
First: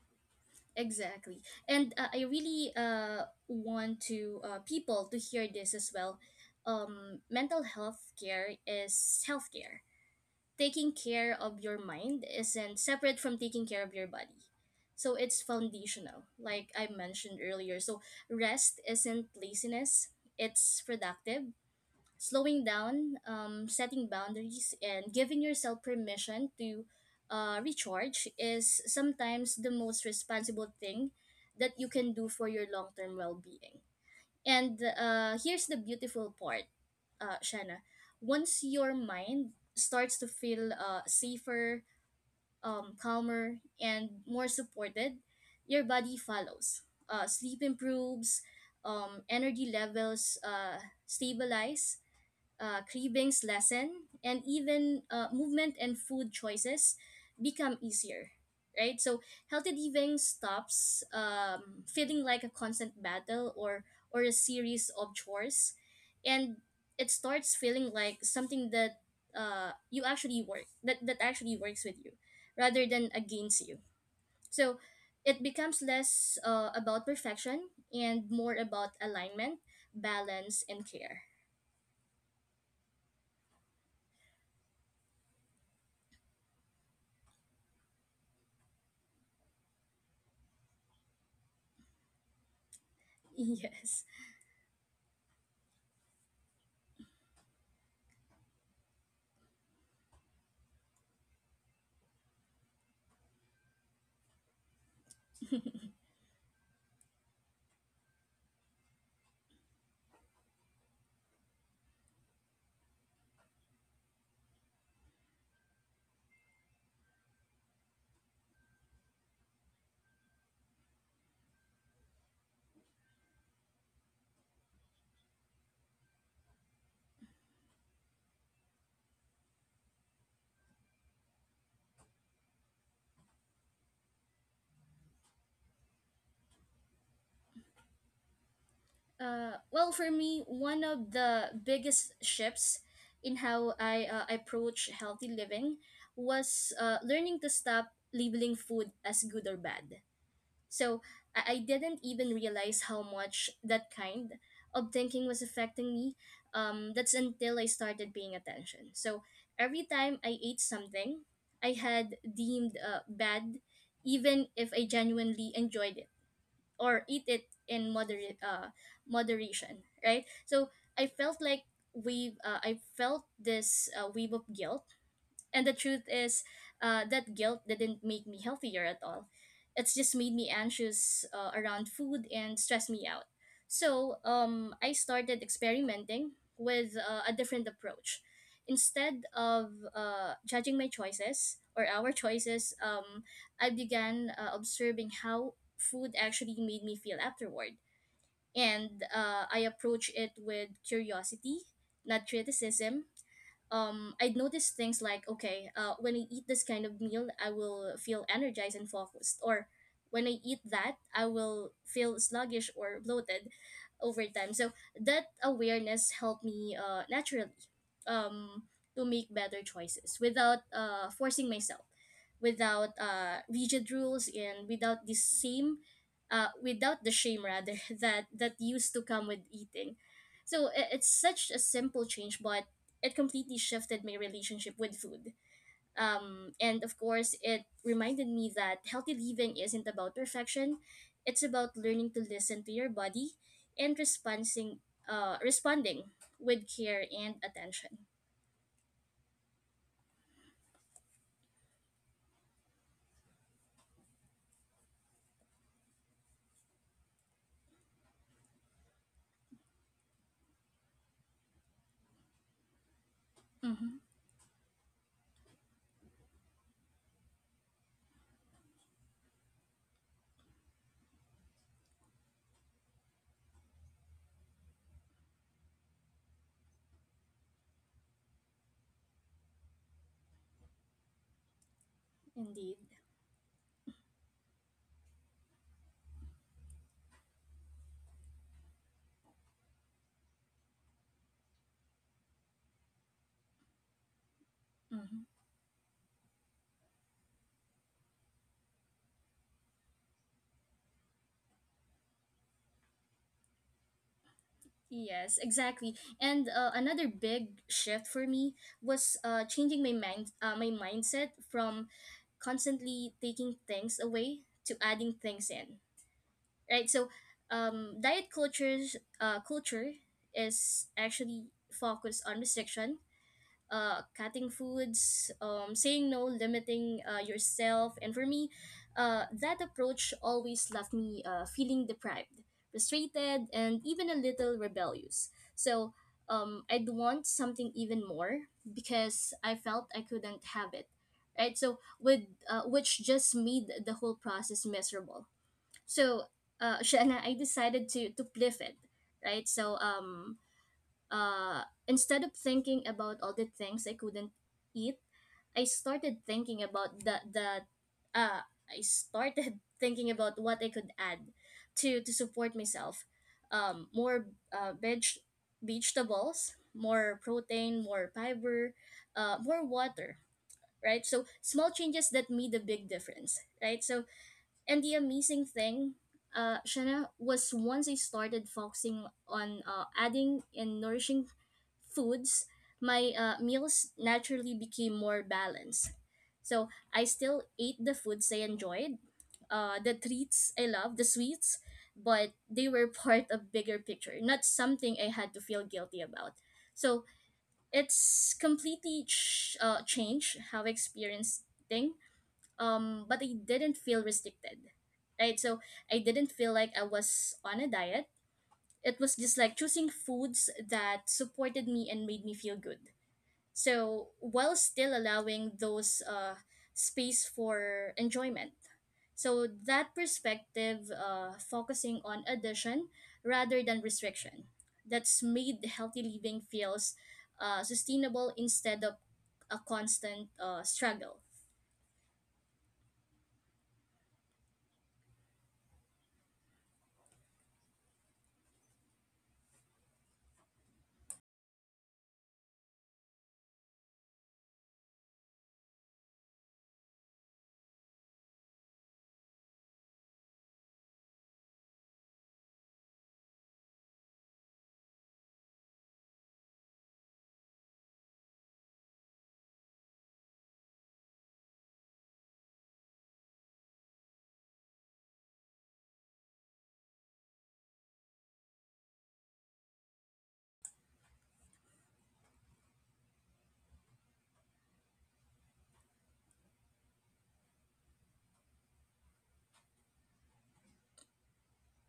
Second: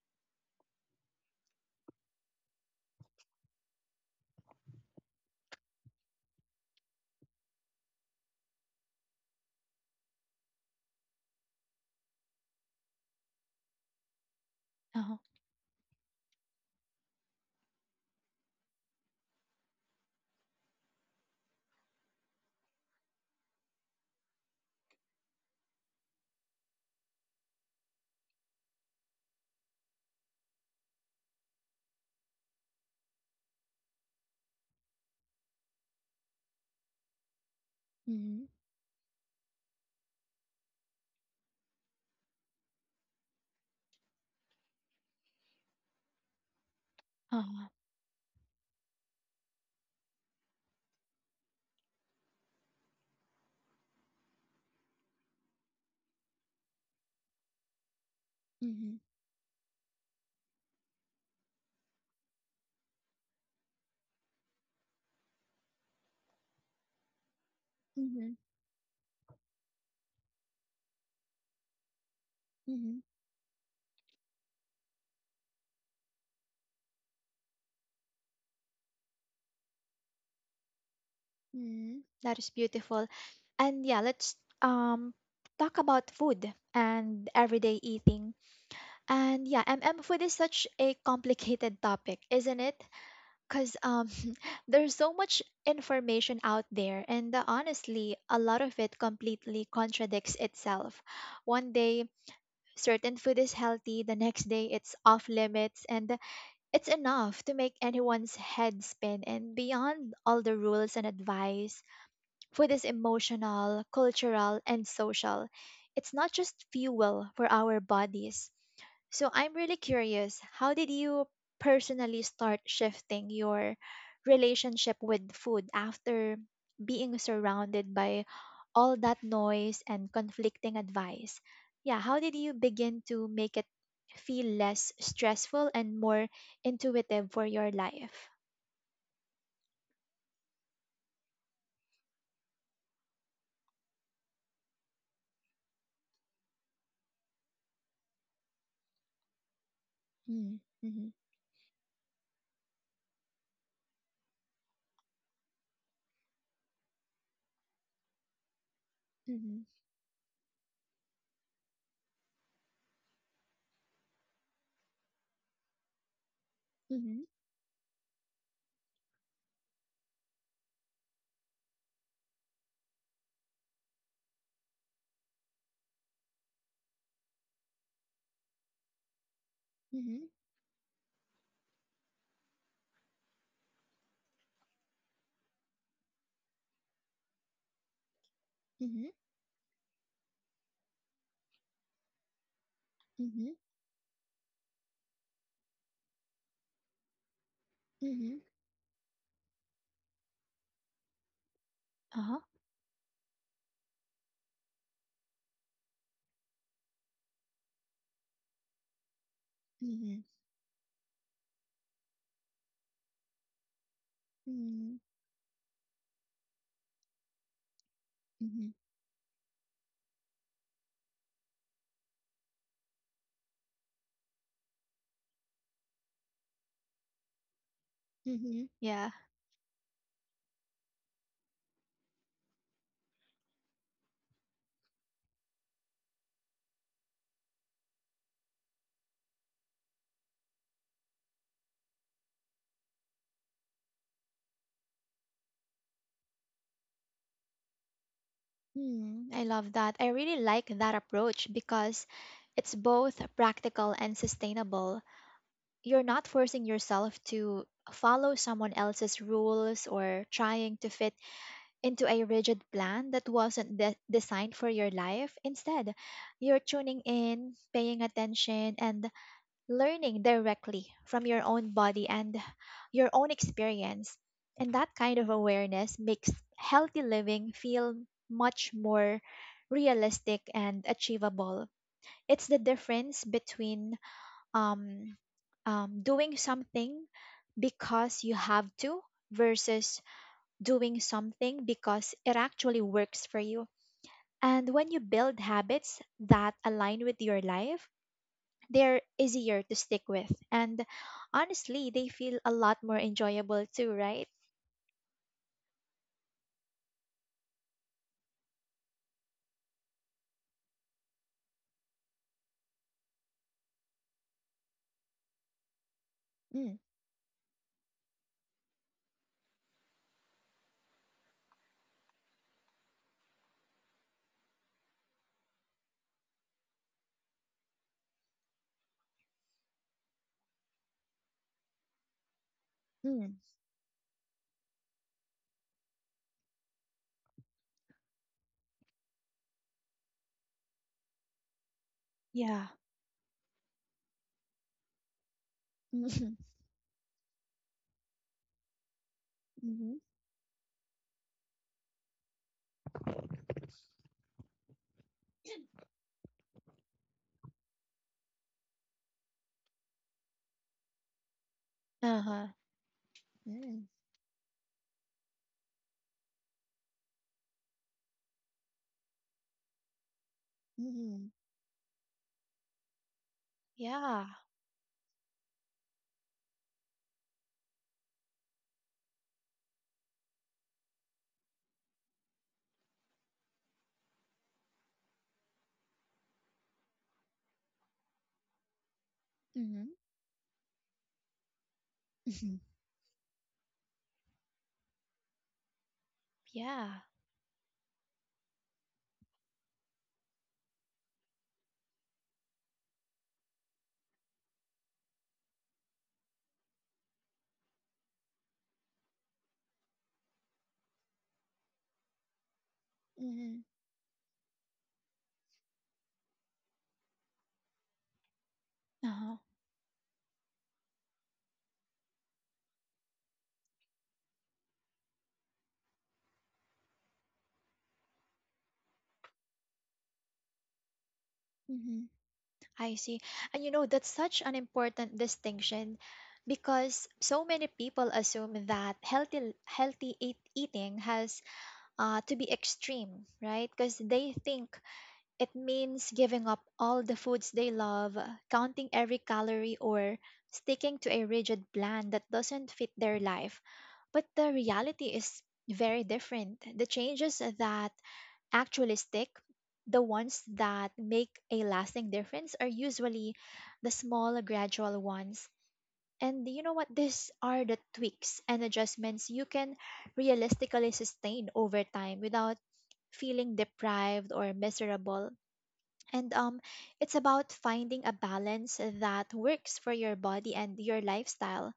Exactly. And uh, I really uh, want to uh, people to hear this as well. Um, mental health care is healthcare. Taking care of your mind isn't separate from taking care of your body. So
Uh-huh.
it's foundational, like I mentioned earlier. So rest isn't laziness, it's productive. Slowing down, um, setting boundaries, and giving yourself permission to uh, recharge is sometimes the most responsible thing that you can do for your long term well being. And uh, here's the beautiful part, uh, Shanna.
Mhm.
Once your mind starts to feel uh, safer, um, calmer, and more supported, your body follows. Uh, sleep
Uh-huh.
improves, um, energy levels uh, stabilize, uh, cravings lessen, and even uh, movement and food choices become easier,
Mhm.
right? So healthy living stops um, feeling like a constant battle or or a series of chores, and it starts feeling like
Mhm.
something that uh, you actually work that that actually works with you, rather
Mhm.
than against you. So it becomes less uh, about perfection and more about alignment, balance, and care.
Mhm. That is beautiful. And yeah, let's um talk about food and everyday eating. And yeah, MM food is such a complicated topic, isn't it? Because
Yes.
um, there's so much information out there, and uh, honestly, a lot of it completely contradicts itself. One day, certain food is healthy, the next day, it's off limits, and it's enough to make anyone's head spin. And beyond all the rules and advice, food is emotional, cultural, and social. It's not just fuel for our bodies. So I'm really curious, how did you personally start shifting your relationship with food after being surrounded by all that noise and conflicting advice? Yeah, how did you begin to make it feel less stressful and more intuitive for your life?
Uh, well, for me, one of the biggest shifts in how I uh, approach healthy living was uh, learning to stop labeling food as good or bad.
Mm,
So
mhm,
I, I didn't even realize how much that kind of thinking was affecting me. Um, that's until I started paying attention. So
mhm,
every time I ate something I had deemed uh, bad, even if I genuinely enjoyed it or eat
mhm,
it in moderate uh moderation, right? So I felt like, we uh, I felt this uh, wave of guilt, and the truth is uh, that guilt didn't make me healthier at all. It's just made me anxious uh, around food and stressed me out. So um, I started experimenting with uh, a different approach.
mhm, mhm,
Instead of uh, judging my choices or our choices, um,
mhm,
I began uh, observing how food actually made me feel afterward.
mhm,
And uh, I approach it with curiosity, not
uh-huh,
criticism. um I'd notice things like, okay, uh, when I eat this kind of meal I will feel energized and focused, or when
mhm,
I eat that I will feel sluggish or bloated over time. So
mhm,
that awareness helped me uh, naturally, um,
mhm,
to make better choices without uh, forcing myself, without uh, rigid rules, and without the same uh, without the shame rather that that
mhm.
used to
Yeah.
come with eating. So i- it's such a simple change, but it completely shifted my relationship with food. Um, and of course, it reminded me that healthy living isn't about perfection; it's about learning to listen to your body and responding, uh, responding with care and attention.
Hmm, I love that. I really like that approach because it's both practical and sustainable. You're not forcing yourself to follow someone else's rules or trying to fit into a rigid plan that wasn't
Mm-hmm,
de- designed for your life. Instead, you're tuning in, paying attention, and learning directly from your own body and your own experience. And that kind of awareness makes healthy living feel much more realistic and achievable. It's the
indeed.
difference between um, um, doing something because you have to versus doing something because it actually works for you. And when you
Mm-hmm.
build habits that align with your life, they're easier to stick with. And honestly, they feel a lot more enjoyable too, right?
Yes, exactly. And uh, another big shift for me was uh, changing my mind, uh, my mindset from constantly taking things away to adding things in,
Mm,
right? So um, diet cultures uh, culture is actually focused on restriction, uh, cutting foods, um, saying no, limiting uh, yourself, and for me uh, that approach always left me uh, feeling deprived,
mm,
frustrated, and even a little rebellious. So um, I'd want something even more because I felt I couldn't have it, right? so with uh,
yeah.
Which just made the whole process miserable. So uh, Shanna, I decided to to pliff it, right?
Mm-hmm.
So
Mm-hmm.
um uh instead of thinking about all the things I couldn't eat, I started thinking about the the uh I started thinking about what I could add to
Uh-huh.
to
Mm, hmm, uh huh,
support myself. Um,
mm,
more uh, veg vegetables, more protein, more fiber, uh, more water,
mm,
right? So
hmm.
small changes that made a big difference, right? So
Yeah.
and the amazing thing, uh, Shanna, was once I started focusing on uh, adding and nourishing foods, my uh, meals naturally became more balanced. So I still ate the foods I enjoyed, uh,
Mm-hmm.
the treats I love, the sweets, but
Mm-hmm.
they were part of bigger picture, not something I had to feel guilty about.
Yeah.
So it's completely ch- uh, changed how I experienced things. Um but I didn't feel restricted, right? So I didn't feel like I was on a diet. It was just like choosing foods that supported me and made me feel good,
Mm-hmm.
so while still allowing those uh space for enjoyment.
Uh-huh.
So that perspective, uh focusing on addition rather than restriction, that's made healthy living feels uh, sustainable instead of a constant uh, struggle.
Mm-hmm. I see. And you know, that's such an important distinction because so many people assume that healthy healthy eat- eating has uh, to be extreme, right? Because they think it means giving up all the foods they love, counting every calorie, or sticking to a rigid plan that doesn't fit their life. But the reality is very different. The changes that actually stick, the ones that make a lasting difference, are usually the small, gradual ones. And you know what? These are the tweaks and adjustments you can realistically sustain over time without feeling deprived or miserable, and um, it's about finding a balance that works for your body and your lifestyle,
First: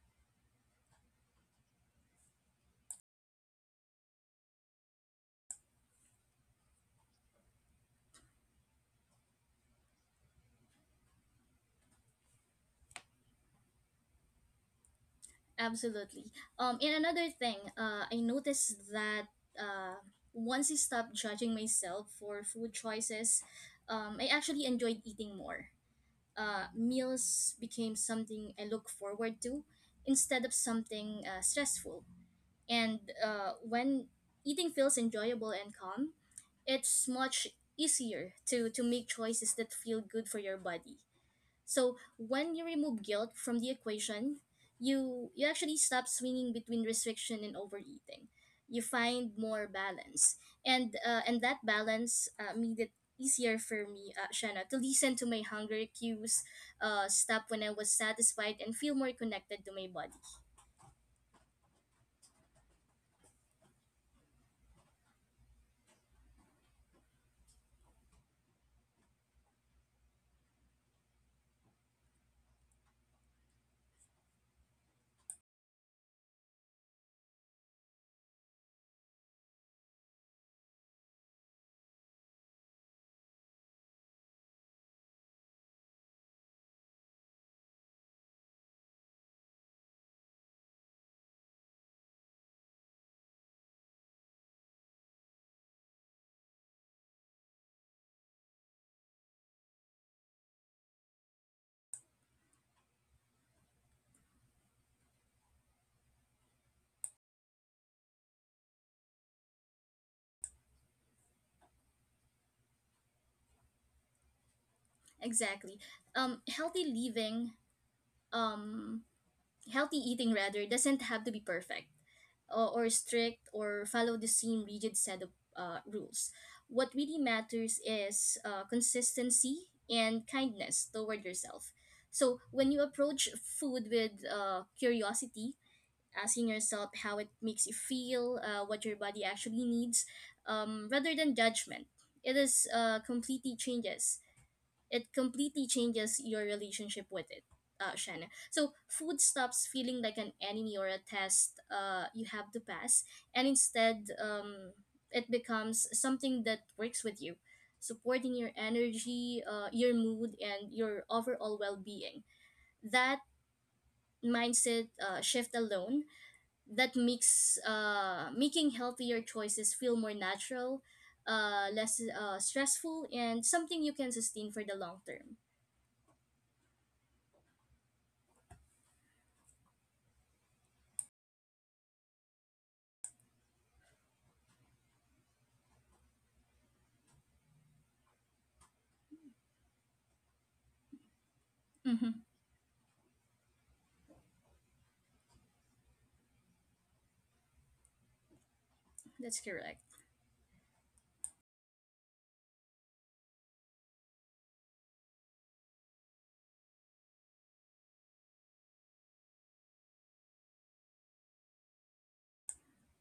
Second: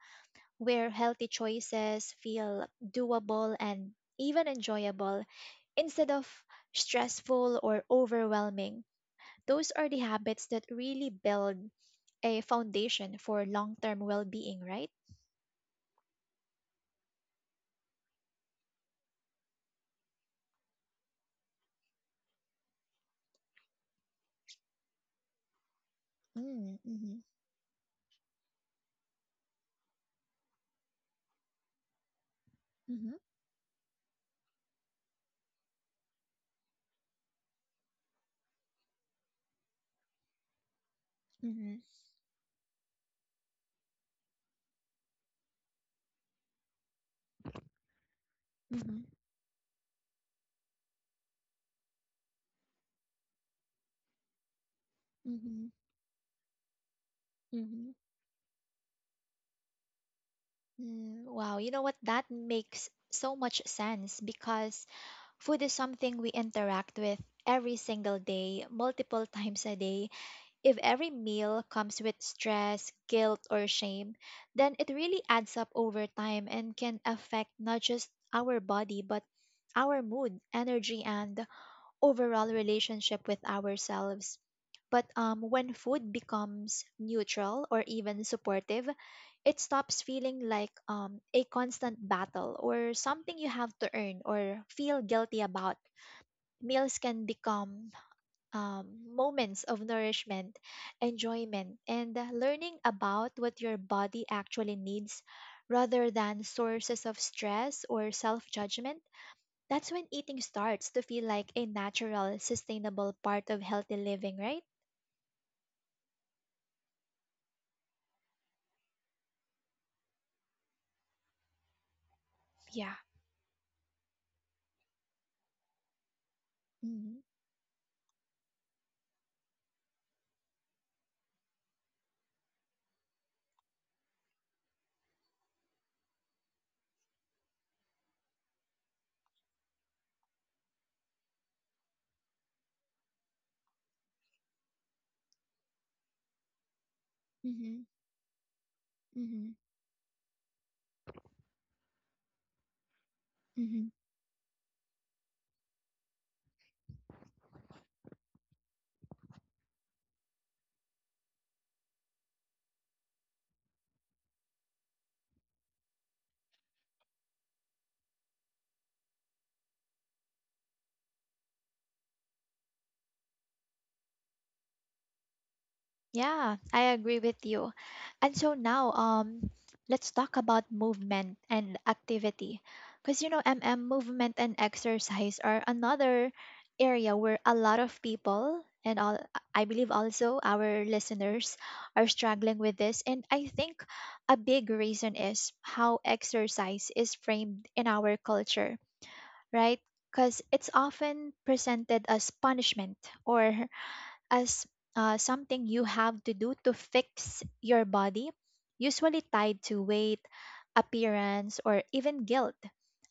where healthy choices feel doable and even enjoyable instead of stressful or overwhelming. Those are the habits that really build a foundation for long term well being, right?
Absolutely. Um, and another thing, uh, I noticed that uh, once I stopped judging myself for food choices, um, I actually enjoyed eating more. Uh,
Mm, mhm,
meals became something I look forward to instead of something uh, stressful. And
mhm,
uh, when eating feels enjoyable and calm, it's much easier to, to make choices that feel good for your body.
mhm,
So when you remove guilt from the equation, you you actually stop swinging between restriction and overeating. You
mhm,
find more balance, and uh, and that balance uh, made it easier for me, uh, Shanna, to listen to my
mhm,
hunger cues, uh, stop when I
mhm.
was satisfied, and feel more connected to my body.
Mm, wow, you know what? That makes so much sense because food is something we interact with every single day, multiple times a day. If every meal comes with stress, guilt, or shame, then it really adds up over time and can affect not just our body, but our mood, energy, and overall relationship with ourselves. But um, when food becomes neutral or even supportive, it stops feeling like um, a constant battle or something you have to earn or feel guilty about. Meals can become um, moments of nourishment, enjoyment, and learning about what your body actually needs rather than sources of stress or self judgment. That's when eating starts to feel like a natural, sustainable part of healthy living, right?
Exactly. Um, healthy living. Um, Healthy eating rather doesn't have to be perfect or,
Yeah.
or strict or follow the same rigid set of uh, rules. What
Mm-hmm.
really matters is uh, consistency and kindness toward yourself. So when you approach food with uh, curiosity, asking yourself how it makes you feel, uh, what your body actually needs, um, rather than judgment, it is uh, completely changes it completely changes your relationship with it,
Mm-hmm.
uh, Shanna. So food stops feeling like an enemy or a test uh, you have to pass, and
Mm-hmm.
instead um, it becomes something that works with you, supporting your energy, uh, your mood, and your overall well-being. That mindset uh, shift alone, that makes uh, making healthier choices feel more natural, uh, less uh, stressful, and something you can sustain for the long term.
Yeah, I agree with you. And so now, um, let's talk about movement and activity. Because, you know, MM movement and exercise are another area where a lot of people, and all, I believe also our listeners are
Mhm.
struggling with this. And I think a big reason is how exercise is framed in our culture,
That's
right?
correct.
Because it's often presented as punishment or as uh, something you have to do to fix your body, usually tied to weight, appearance, or even guilt.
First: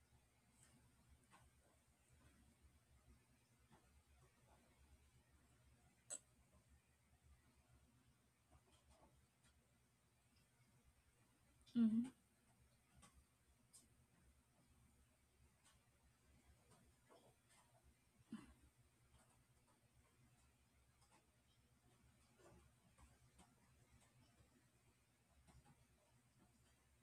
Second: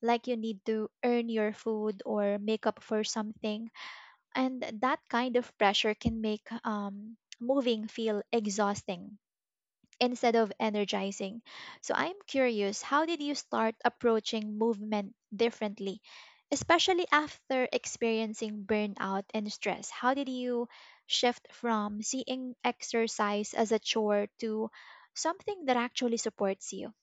Like you need to earn your food or make up for something. And that kind of pressure can make um, moving feel exhausting instead of energizing. So
Hmm.
I'm curious, how did you start approaching movement differently, especially after experiencing burnout and stress? How did you shift from seeing exercise as a chore to something that actually supports you?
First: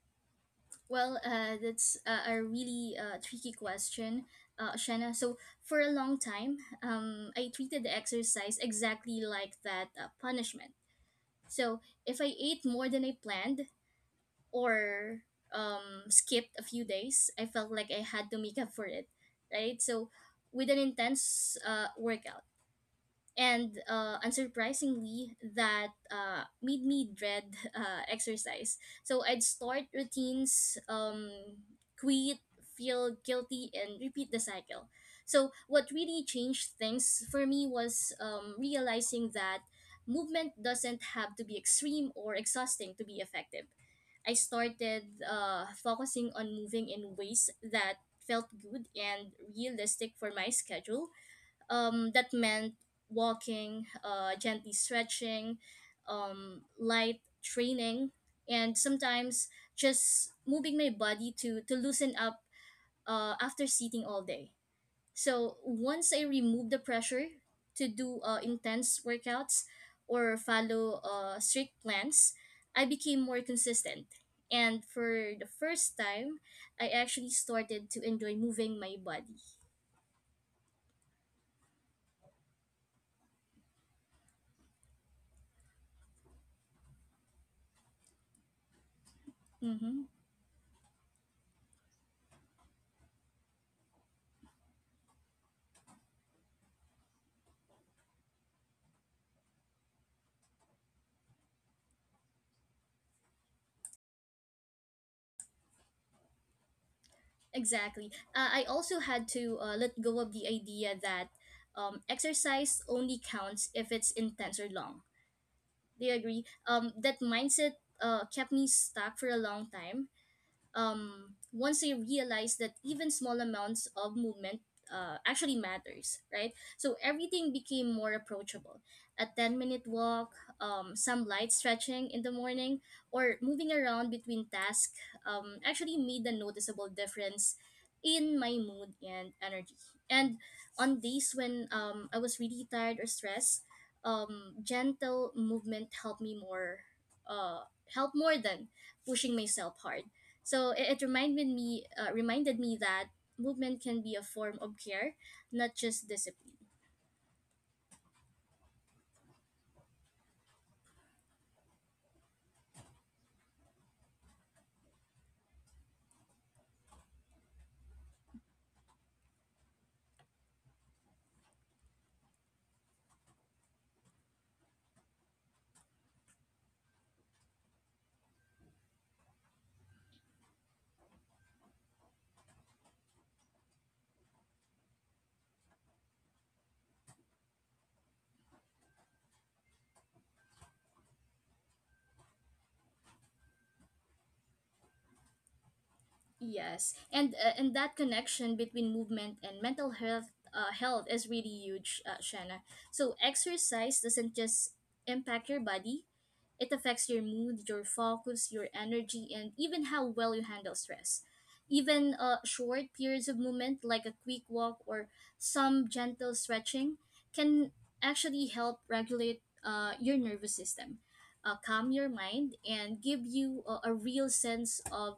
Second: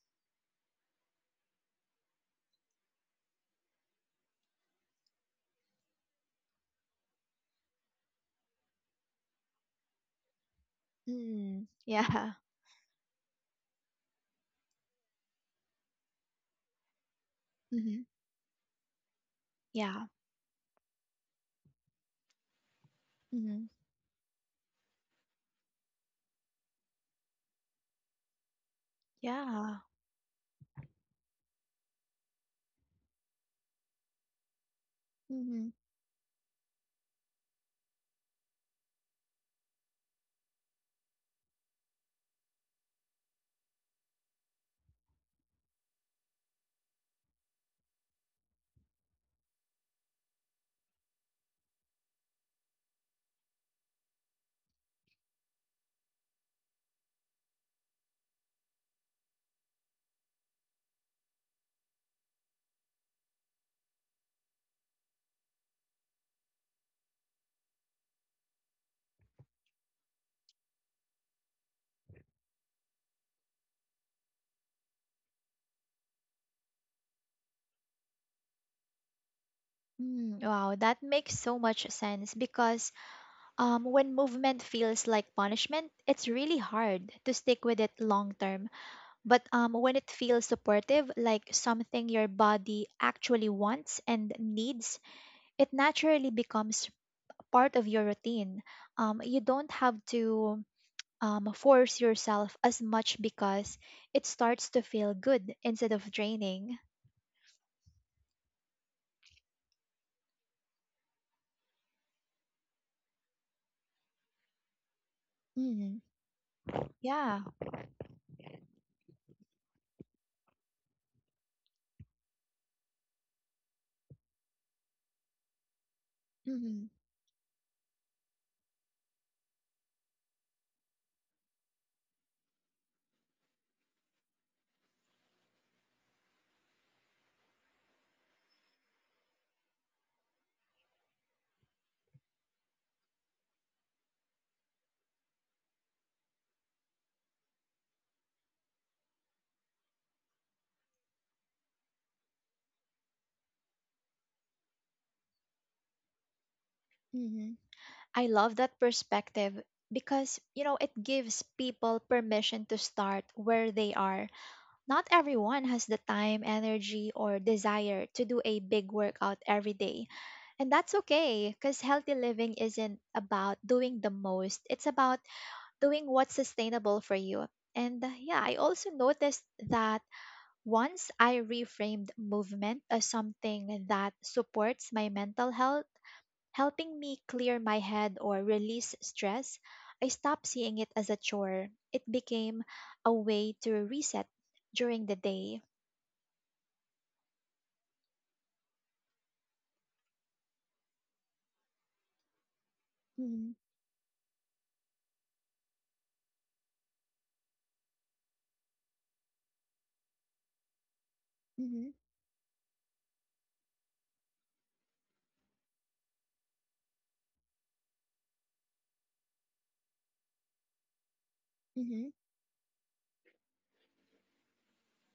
Well, uh, that's uh, a really uh, tricky question, uh, Shanna. So for a long time, um, I treated the exercise exactly like that, uh, punishment.
Mm,
So if I
yeah.
ate more than I planned or um, skipped a few days, I felt like I
Hmm.
had to make up for it, right?
Yeah.
So with an intense uh, workout.
Hmm.
And uh, unsurprisingly, that uh, made me dread uh, exercise. So I'd
Yeah.
start routines, um, quit, feel guilty, and repeat the cycle. So
Hmm.
what really changed things for me was um, realizing that movement doesn't have to be extreme or exhausting to be effective. I started uh, focusing on moving in ways that felt good and realistic for my schedule. Um, that meant walking, uh, gently stretching, um, light training, and sometimes just moving my body to, to loosen up uh, after sitting all day. So once I remove the pressure to do uh, intense workouts or follow uh, strict plans, I became more consistent. And for the first time, I actually started to enjoy moving my body.
Mm, wow, that makes so much sense because Um, when movement feels like punishment, it's really hard to stick with it long term. But um, when
Mm-hmm.
it feels supportive, like something your body actually wants and needs, it naturally becomes part of your routine. Um, you don't have to um, force yourself as much because it starts to feel good instead of draining.
Exactly. Uh, I also had to uh, let go of the idea that um, exercise only counts if it's intense or long.
Mm,
Do you agree? Um, that
yeah.
mindset uh, kept me stuck for a long time. Um, once I realized that even small amounts of movement uh, actually matters, right?
Mm-hmm.
So everything became more approachable. A ten minute walk, um, some light stretching in the morning, or moving around between tasks um, actually made a noticeable difference in my mood and energy. And on days when um, I was really tired or stressed, um, gentle movement helped me more, uh, help more than pushing myself hard. So it, it reminded me uh, reminded me that movement can be a form of care, not just discipline.
Mm-hmm. I love that perspective because, you know, it gives people permission to start where they are. Not everyone has the time, energy, or desire to do a big workout every day. And that's okay because healthy living isn't about doing the most, it's about doing what's sustainable for you. And uh, yeah, I also noticed that once I reframed movement as something that supports my mental health, helping me clear my head or release stress, I stopped seeing it as a chore. It became a way to reset during the day.
Yes, and uh, and that connection between movement and mental health uh, health is really huge, uh, Shanna. So
Mm-hmm,
exercise doesn't just impact your body; it affects your mood, your focus, your energy, and even how well you handle stress.
mm-hmm,
Even uh, short periods of movement, like a quick walk or some gentle stretching, can actually help regulate uh, your nervous system, uh, calm your
mm-hmm,
mind, and give you a, a real sense of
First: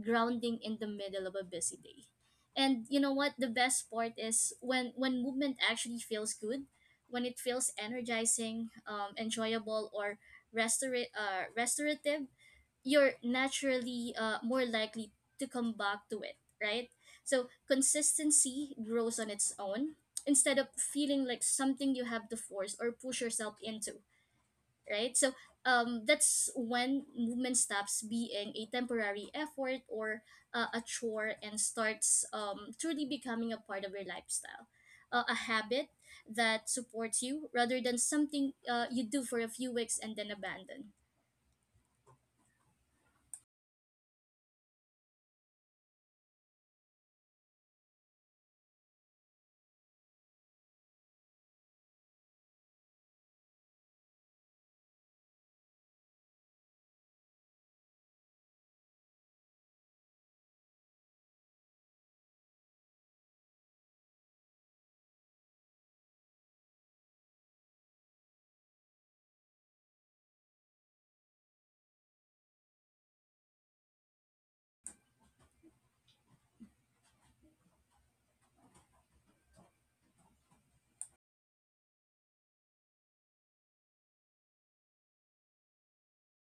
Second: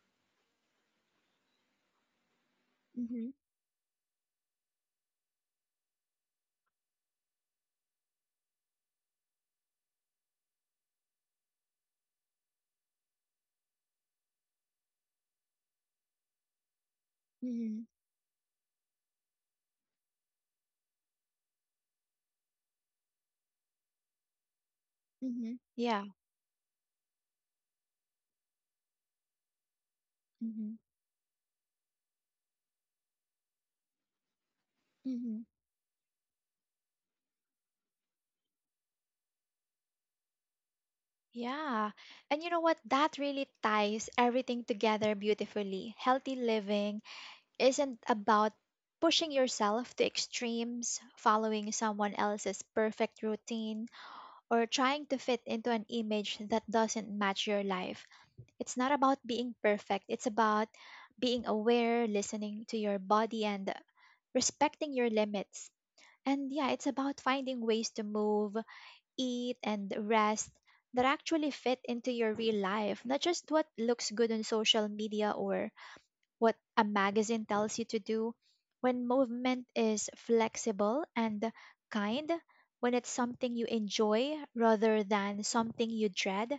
grounding in the middle of a busy day. And you know
mm-hmm,
what? The best part is when when movement actually feels good, when it feels energizing, um, enjoyable, or restora- uh, restorative, you're naturally uh, more likely to come back to it, right? So
mm-hmm,
consistency grows on its own instead of feeling like something you have to force or push yourself into, right? So
mm-hmm.
um,
Yeah.
that's when movement stops being a temporary effort or uh,
Mm-hmm,
a chore and starts um, truly becoming a part of your lifestyle, uh, a
mm-hmm.
habit that supports you rather than something uh, you do for a few weeks and then abandon.
Yeah. And you know what? That really ties everything together beautifully. Healthy living isn't about pushing yourself to extremes, following someone else's perfect routine, or trying to fit into an image that doesn't match your life. It's not about being perfect, it's about being aware, listening to your body, and respecting your limits. And yeah, it's about finding ways to move, eat, and rest that actually fit into your real life, not just what looks good on social media or what a magazine tells you to do, when movement is flexible and kind, when it's something you enjoy rather than something you dread,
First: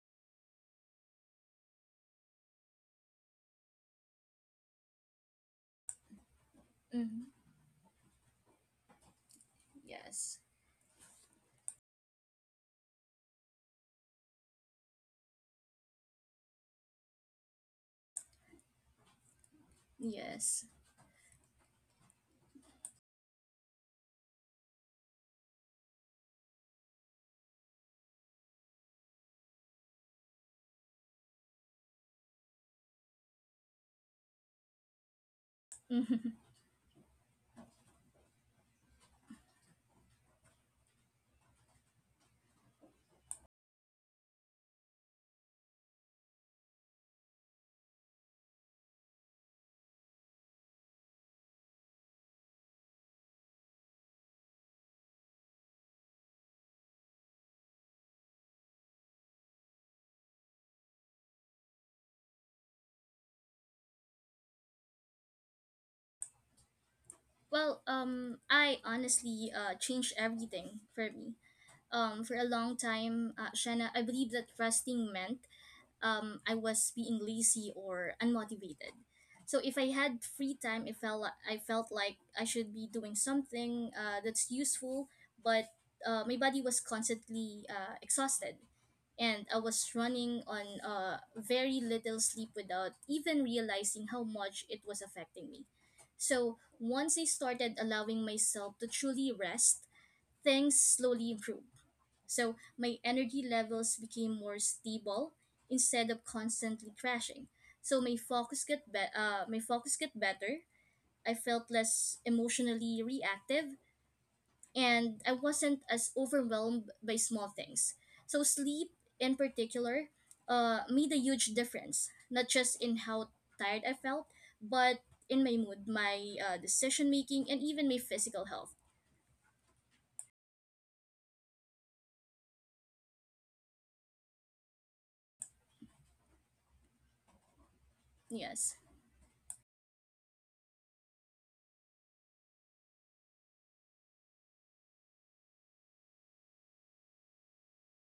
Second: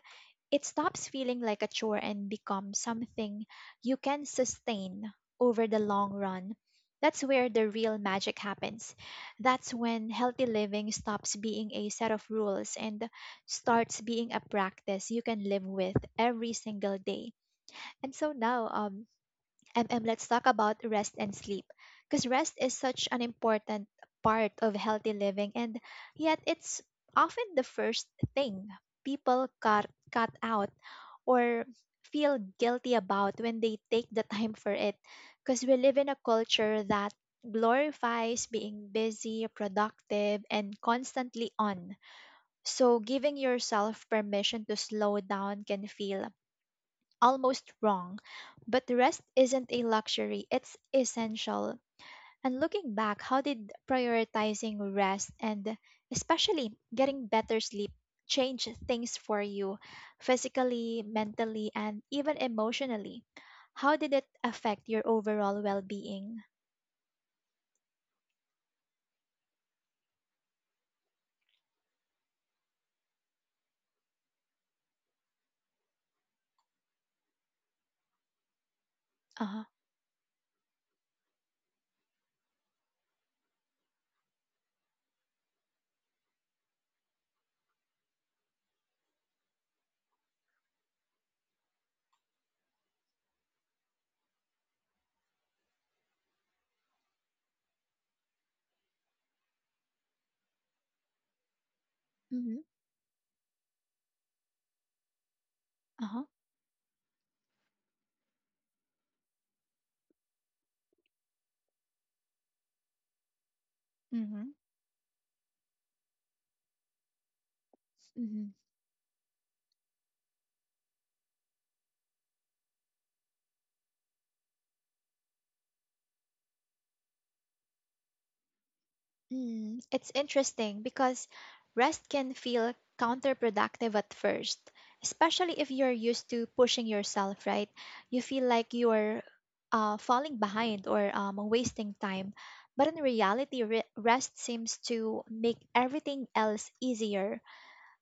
it stops feeling like a chore and becomes something you can sustain over the long run. That's
Mm-hmm.
where the real magic happens. That's when
Yes.
healthy living stops being a set of rules and starts being a practice you can live with every single day. And so now, um, MM, let's talk
Yes.
about rest and sleep. Because rest is such an important part of healthy living, and yet it's often the first thing people cut, cut out or feel guilty about when they take the time for it. Because we live in a culture that glorifies being busy, productive, and constantly on. So, giving yourself permission to slow down can feel almost wrong. But the rest isn't a luxury, it's essential. And looking back, how did prioritizing rest and especially getting better sleep change things for you physically, mentally, and even emotionally? How did it affect your overall well being?
Well, um, I honestly uh, changed everything for me. Um, for a long time, uh, Shanna, I believe that fasting meant um, I was being lazy or unmotivated.
Uh
So
huh.
if I had free time, it felt li- I felt like I should be doing something uh, that's useful, but uh, my body was constantly uh, exhausted, and I was running on uh, very little sleep without even realizing how much it was affecting me. So once I started allowing myself to truly rest, things slowly improved. So
Mm-hmm.
my energy levels became more stable
Uh
instead of
huh.
constantly crashing. So my focus got be- uh, my focus got better. I felt less emotionally reactive,
Mm-hmm.
and I wasn't as overwhelmed by small things. So sleep in particular uh, made a huge difference, not just in how tired I felt, but in my mood, my uh, decision making, and even my physical health.
Mm, it's interesting because rest can feel counterproductive at first, especially if you're used to pushing yourself, right? You feel like
Yes.
you're uh, falling behind or um, wasting time. But in reality, re- rest seems to make everything else easier.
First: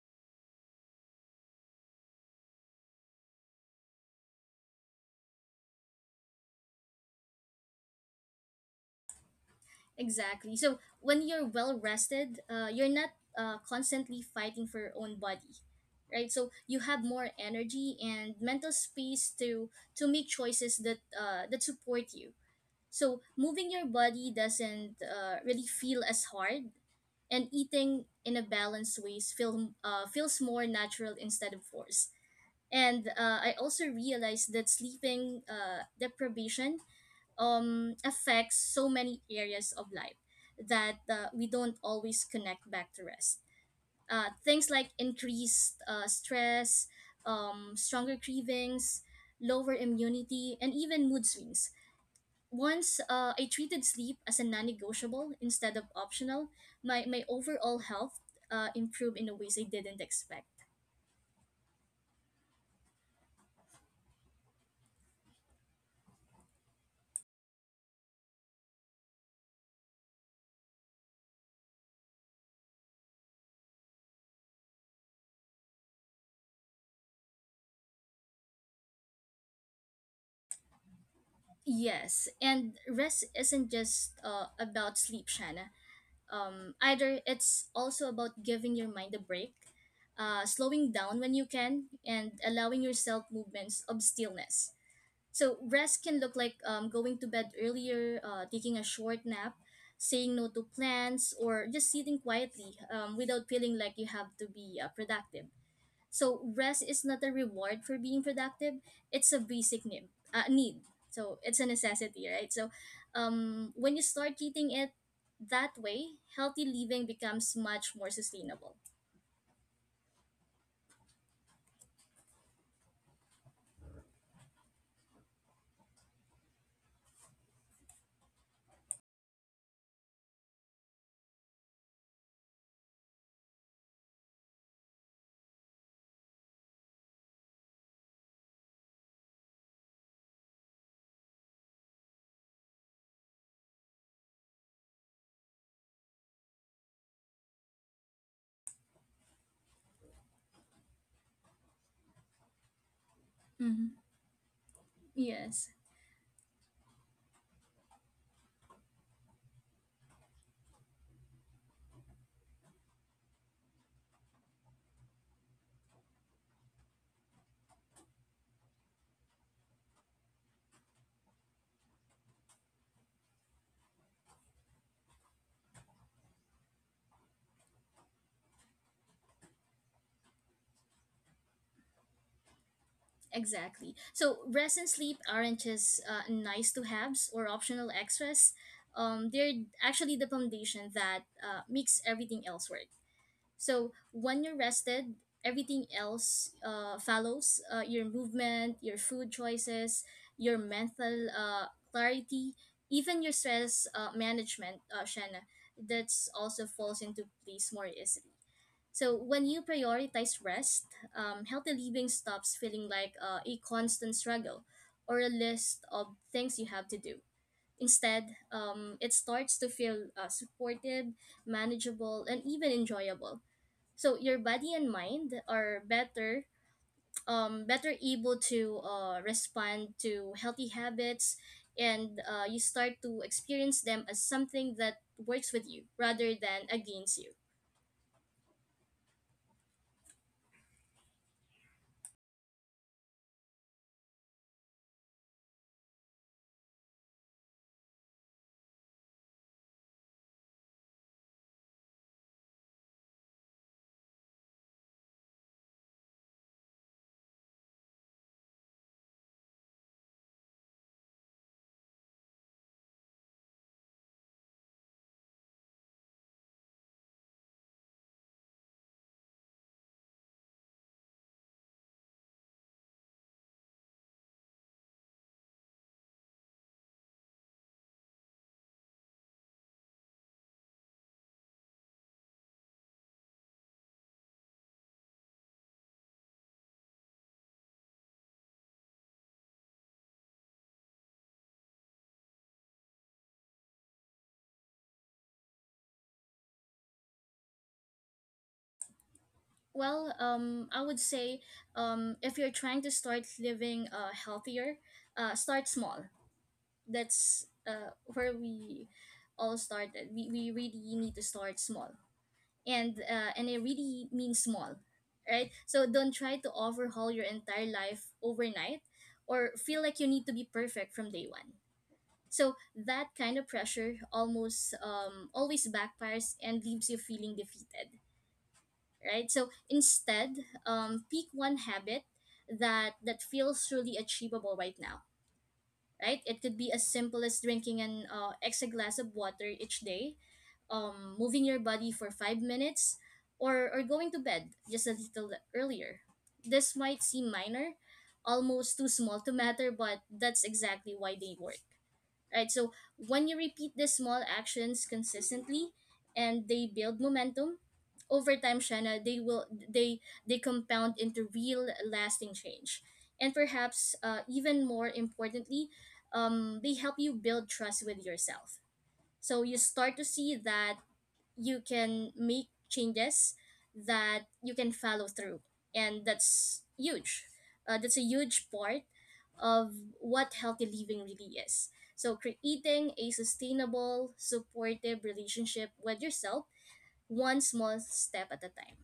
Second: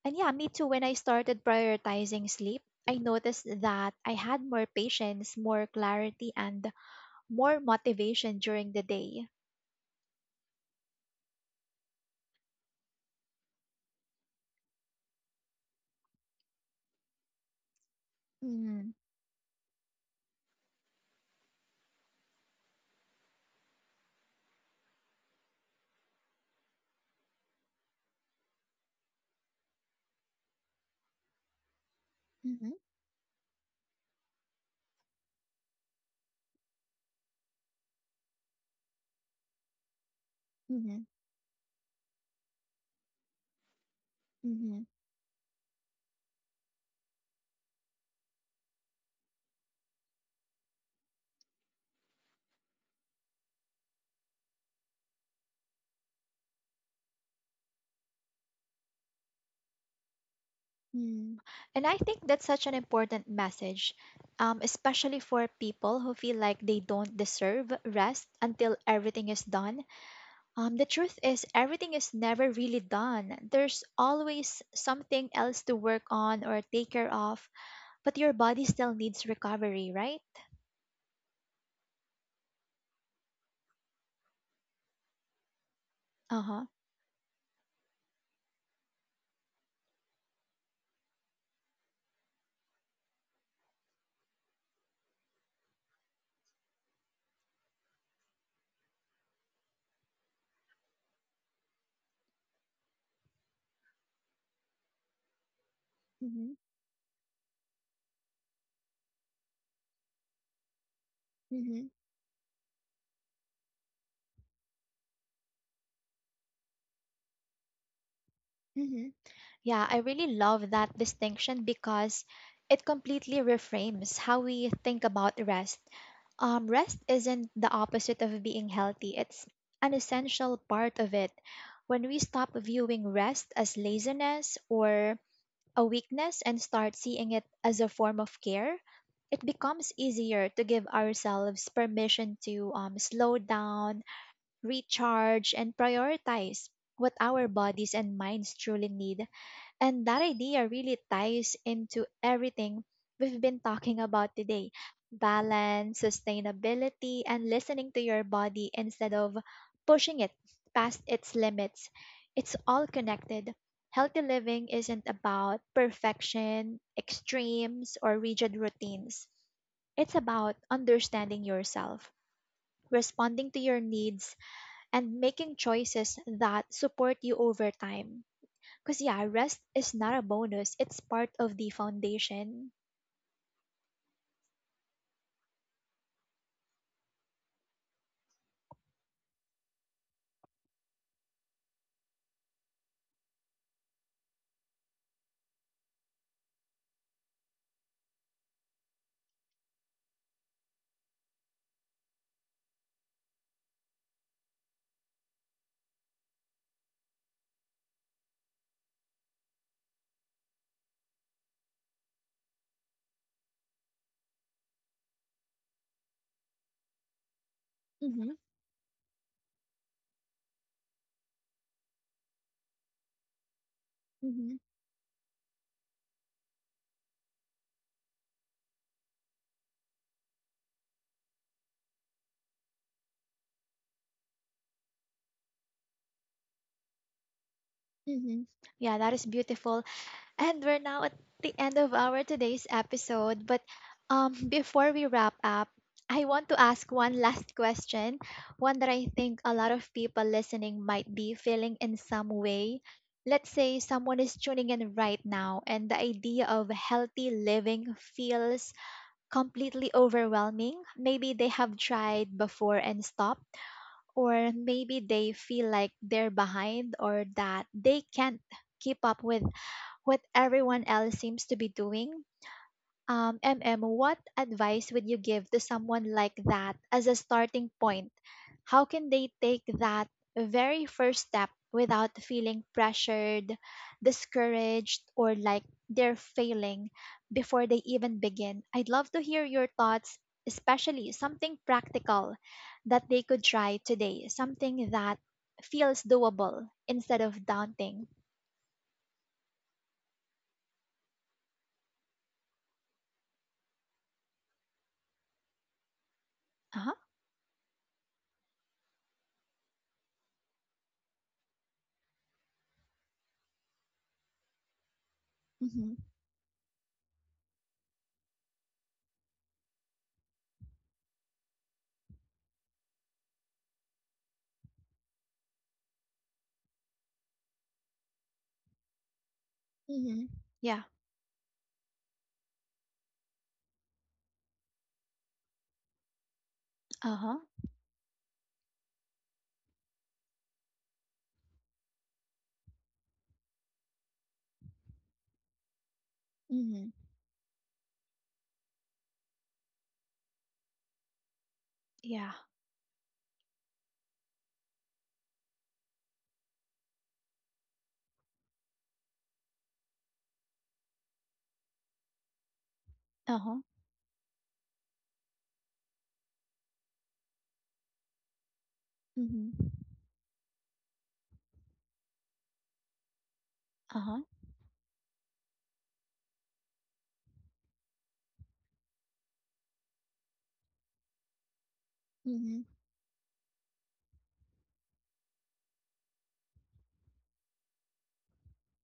And yeah, me too, when I started prioritizing sleep, I noticed that I had more patience, more clarity, and more motivation during the day.
Exactly. So when you're well rested, uh, you're not uh, constantly fighting for your own body, right? So you have more energy and mental
Mm-hmm.
space to to make choices that uh, that support you. So moving your body doesn't uh, really feel as hard, and eating in a balanced ways feel uh, feels more natural instead of force.
Mm-hmm.
And uh, I also realized that sleeping uh, deprivation um, affects so many areas of life that uh, we don't always connect back to rest. Uh, things
Mm-hmm.
like increased uh, stress, um, stronger cravings, lower immunity, and even mood swings. Once uh, I treated sleep as a non negotiable instead of optional, my, my overall health uh, improved in a ways I didn't expect.
Mm. And I think that's such an important message, um, especially for people who feel like they don't deserve rest until everything is done. Um, the truth is, everything is never really done. There's always something else to work on or take care of, but your body still needs recovery, right?
Yes, and rest isn't just uh, about sleep, Shanna,
Uh huh.
um, either. It's also about giving your mind a break, uh, slowing down when you can, and allowing yourself movements of stillness. So rest can look like um, going to bed earlier, uh, taking a short nap, saying no to plans, or just sitting quietly um, without feeling like you have to be uh, productive. So
Mm-hmm.
rest is not a reward for being productive; it's a basic need. Uh, need. So it's a
Mm-hmm.
necessity, right? So, um, when you start treating it that way, healthy living becomes much more sustainable.
Mm-hmm. Yeah, I really love that distinction because it completely reframes how we think about rest. Um, rest isn't the opposite of being healthy, it's an essential part of it. When we stop viewing rest as laziness or a weakness and start seeing it as a form of care, it becomes easier to give ourselves permission to um, slow down, recharge, and prioritize what our bodies and minds truly need, and that idea really ties into everything we've been
Mm-hmm.
talking about today:
Yes,
balance, sustainability, and listening to your body instead of pushing it past its limits. It's all connected. Healthy living isn't about perfection, extremes, or rigid routines. It's about understanding yourself, responding to your needs, and making choices that support you over time. Because, yeah, rest is not a bonus, it's part of the foundation.
exactly. So rest and sleep aren't just uh, nice to haves or optional extras. Um, they're actually the foundation that uh, makes everything else work. So when you're rested, everything else uh, follows, uh, your movement, your food choices, your mental uh, clarity, even your stress uh, management, uh, Shanna. That's also falls into place more easily. So when you prioritize rest, um, healthy living stops feeling like uh, a constant struggle or a list of things you have to do.
Mm-hmm.
Instead, um, it starts to feel uh, supported, manageable, and even enjoyable. So your
Mm-hmm.
body and mind are better um better able to uh respond to healthy habits, and uh, you start to experience them as something that works with you rather than against you.
Mm-hmm. Yeah, that is beautiful. And we're now at the end of our today's episode. But um, before we wrap up, I want to ask one last question, one that I think a lot of people listening might be feeling in some way. Let's say someone is tuning in right now, and the idea of healthy living feels completely overwhelming. Maybe they have tried before and stopped, or maybe they feel like they're behind or that they can't keep up with what everyone else seems to be doing. Um, MM, what advice would you give to someone like that as a starting point? How can they take that very first step without feeling pressured, discouraged, or like they're failing before they even begin? I'd love to hear your thoughts, especially something practical that they could try today, something that feels doable instead of daunting.
Well, um I would say, um if you're trying to start living uh healthier, uh start small.
Uh huh.
That's uh where we all started. We, we really need to start small, and uh, and it really means small, right? So
Mm-hmm.
don't try to overhaul your entire life overnight or feel like you need to be perfect from day one. So that kind of pressure almost um, always backfires and leaves you feeling defeated, right? So
Mm-hmm.
instead,
Yeah.
um, pick one habit that that feels truly achievable right now, right? It could be as simple
Uh-huh.
as drinking an uh, extra glass of water each day, um, moving your body for five minutes, or, or going to bed just a little earlier. This
Mhm.
might seem minor, almost too small to matter, but that's exactly why they work,
Yeah.
right? So when you repeat these small actions consistently and they build momentum, over time, Shanna, they will they they compound into real lasting change. And
Uh-huh.
perhaps uh, even more importantly, um, they help you build trust with yourself. So
Mhm.
you start to see that you can make changes,
Uh-huh.
that you can follow through, and that's huge. Uh, that's a huge part of what healthy living really is. So
Mhm.
creating a sustainable supportive relationship with yourself, one small step at a time.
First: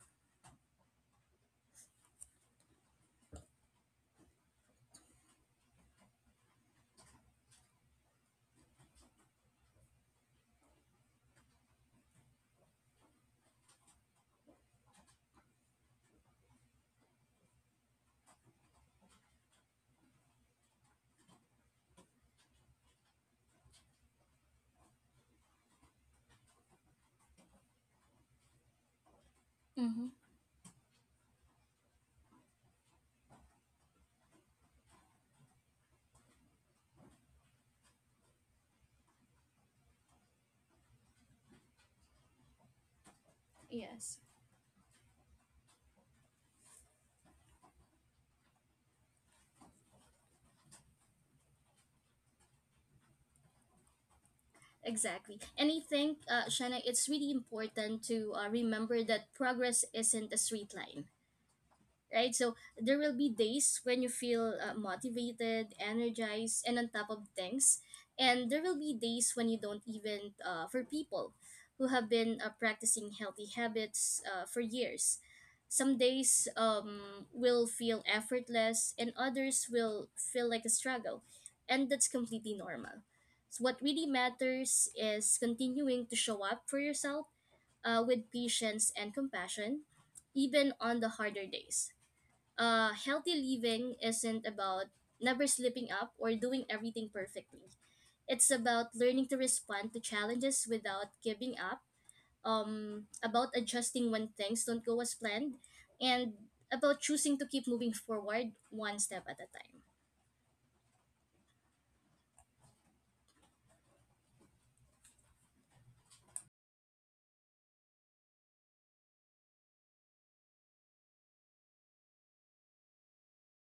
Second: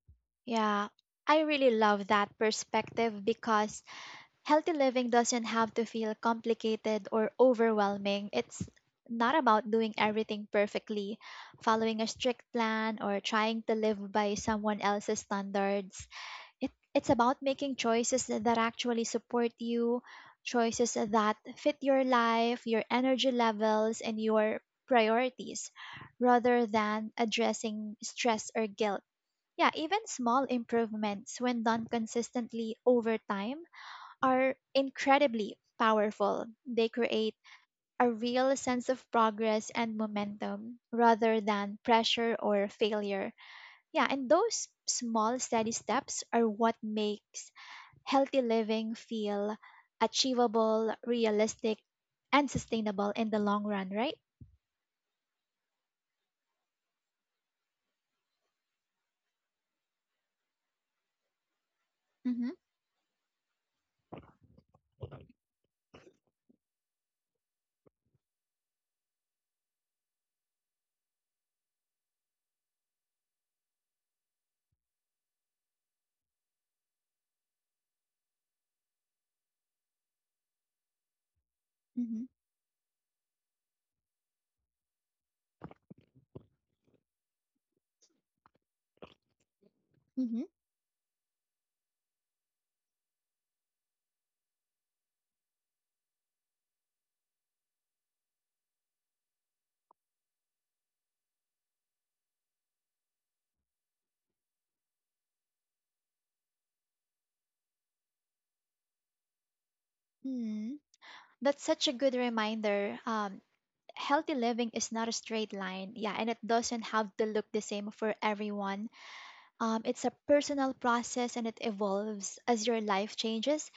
Yeah. I really love that perspective because healthy living doesn't have to feel complicated or overwhelming. It's not about doing everything perfectly, following a strict plan, or trying to live by someone else's standards. it, it's about making choices that actually support you, choices that fit your life, your energy levels, and your priorities, rather than addressing stress or guilt. Yeah, even
Mm-hmm.
small improvements, when done consistently over time, are incredibly powerful. They create a real sense of progress and momentum rather than pressure or failure. Yeah,
Yes,
and those small, steady steps are what makes healthy living feel achievable, realistic, and sustainable in the long run, right?
exactly. And I think, uh, Shanna, it's really important to uh, remember that progress isn't a straight line, right?
Mm-hmm,
So there will be days when you feel uh, motivated, energized, and on top of things. And there will be days when you don't, even, uh, for people who have been uh, practicing healthy habits uh, for years. Some days um, will feel effortless, and others will feel like a struggle. And that's
mm-hmm,
completely normal. So what really matters is continuing to show up for yourself uh, with patience and compassion,
mm-hmm,
even on the harder days. Uh, healthy living isn't about never slipping up or doing everything perfectly. It's about learning to respond to challenges without giving up, um, about adjusting when things don't go as planned, and about choosing to keep moving forward one step at a time.
mm-hmm. That's such a good reminder. Um, healthy living is not a straight line, yeah, and it doesn't have to look the same for everyone. Um, it's a personal process and it evolves as your life changes.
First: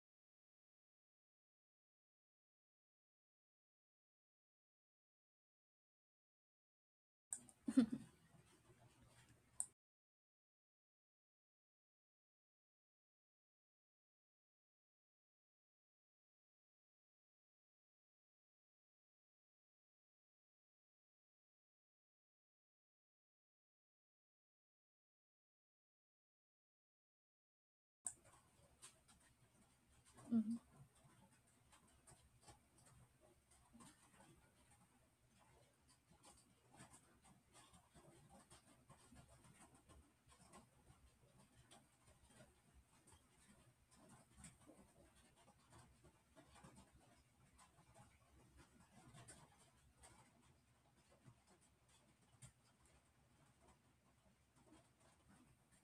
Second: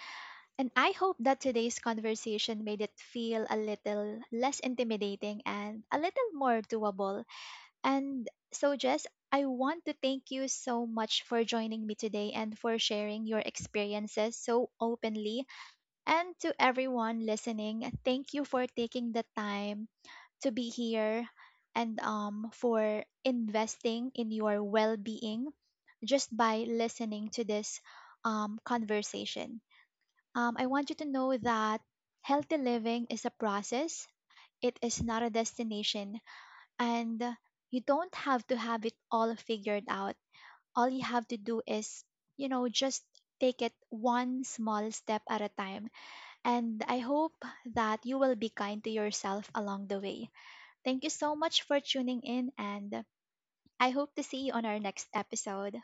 And I hope that today's conversation made it feel a little less intimidating and a little more doable. And so, Jess, I want to thank you so much for joining me today and for sharing your experiences so openly. And to everyone listening, thank you for taking the time to be here and um, for investing in your well being just by listening to this um, conversation. Um, I
Mm-hmm.
want you to know that healthy living is a process, it is not a destination, and uh, you don't have to have it all figured out. All you have to do is, you know, just take it one small step at a time. And I hope that you will be kind to yourself along the way. Thank you so much for tuning in, and I hope to see you on our next episode.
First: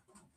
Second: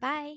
Bye.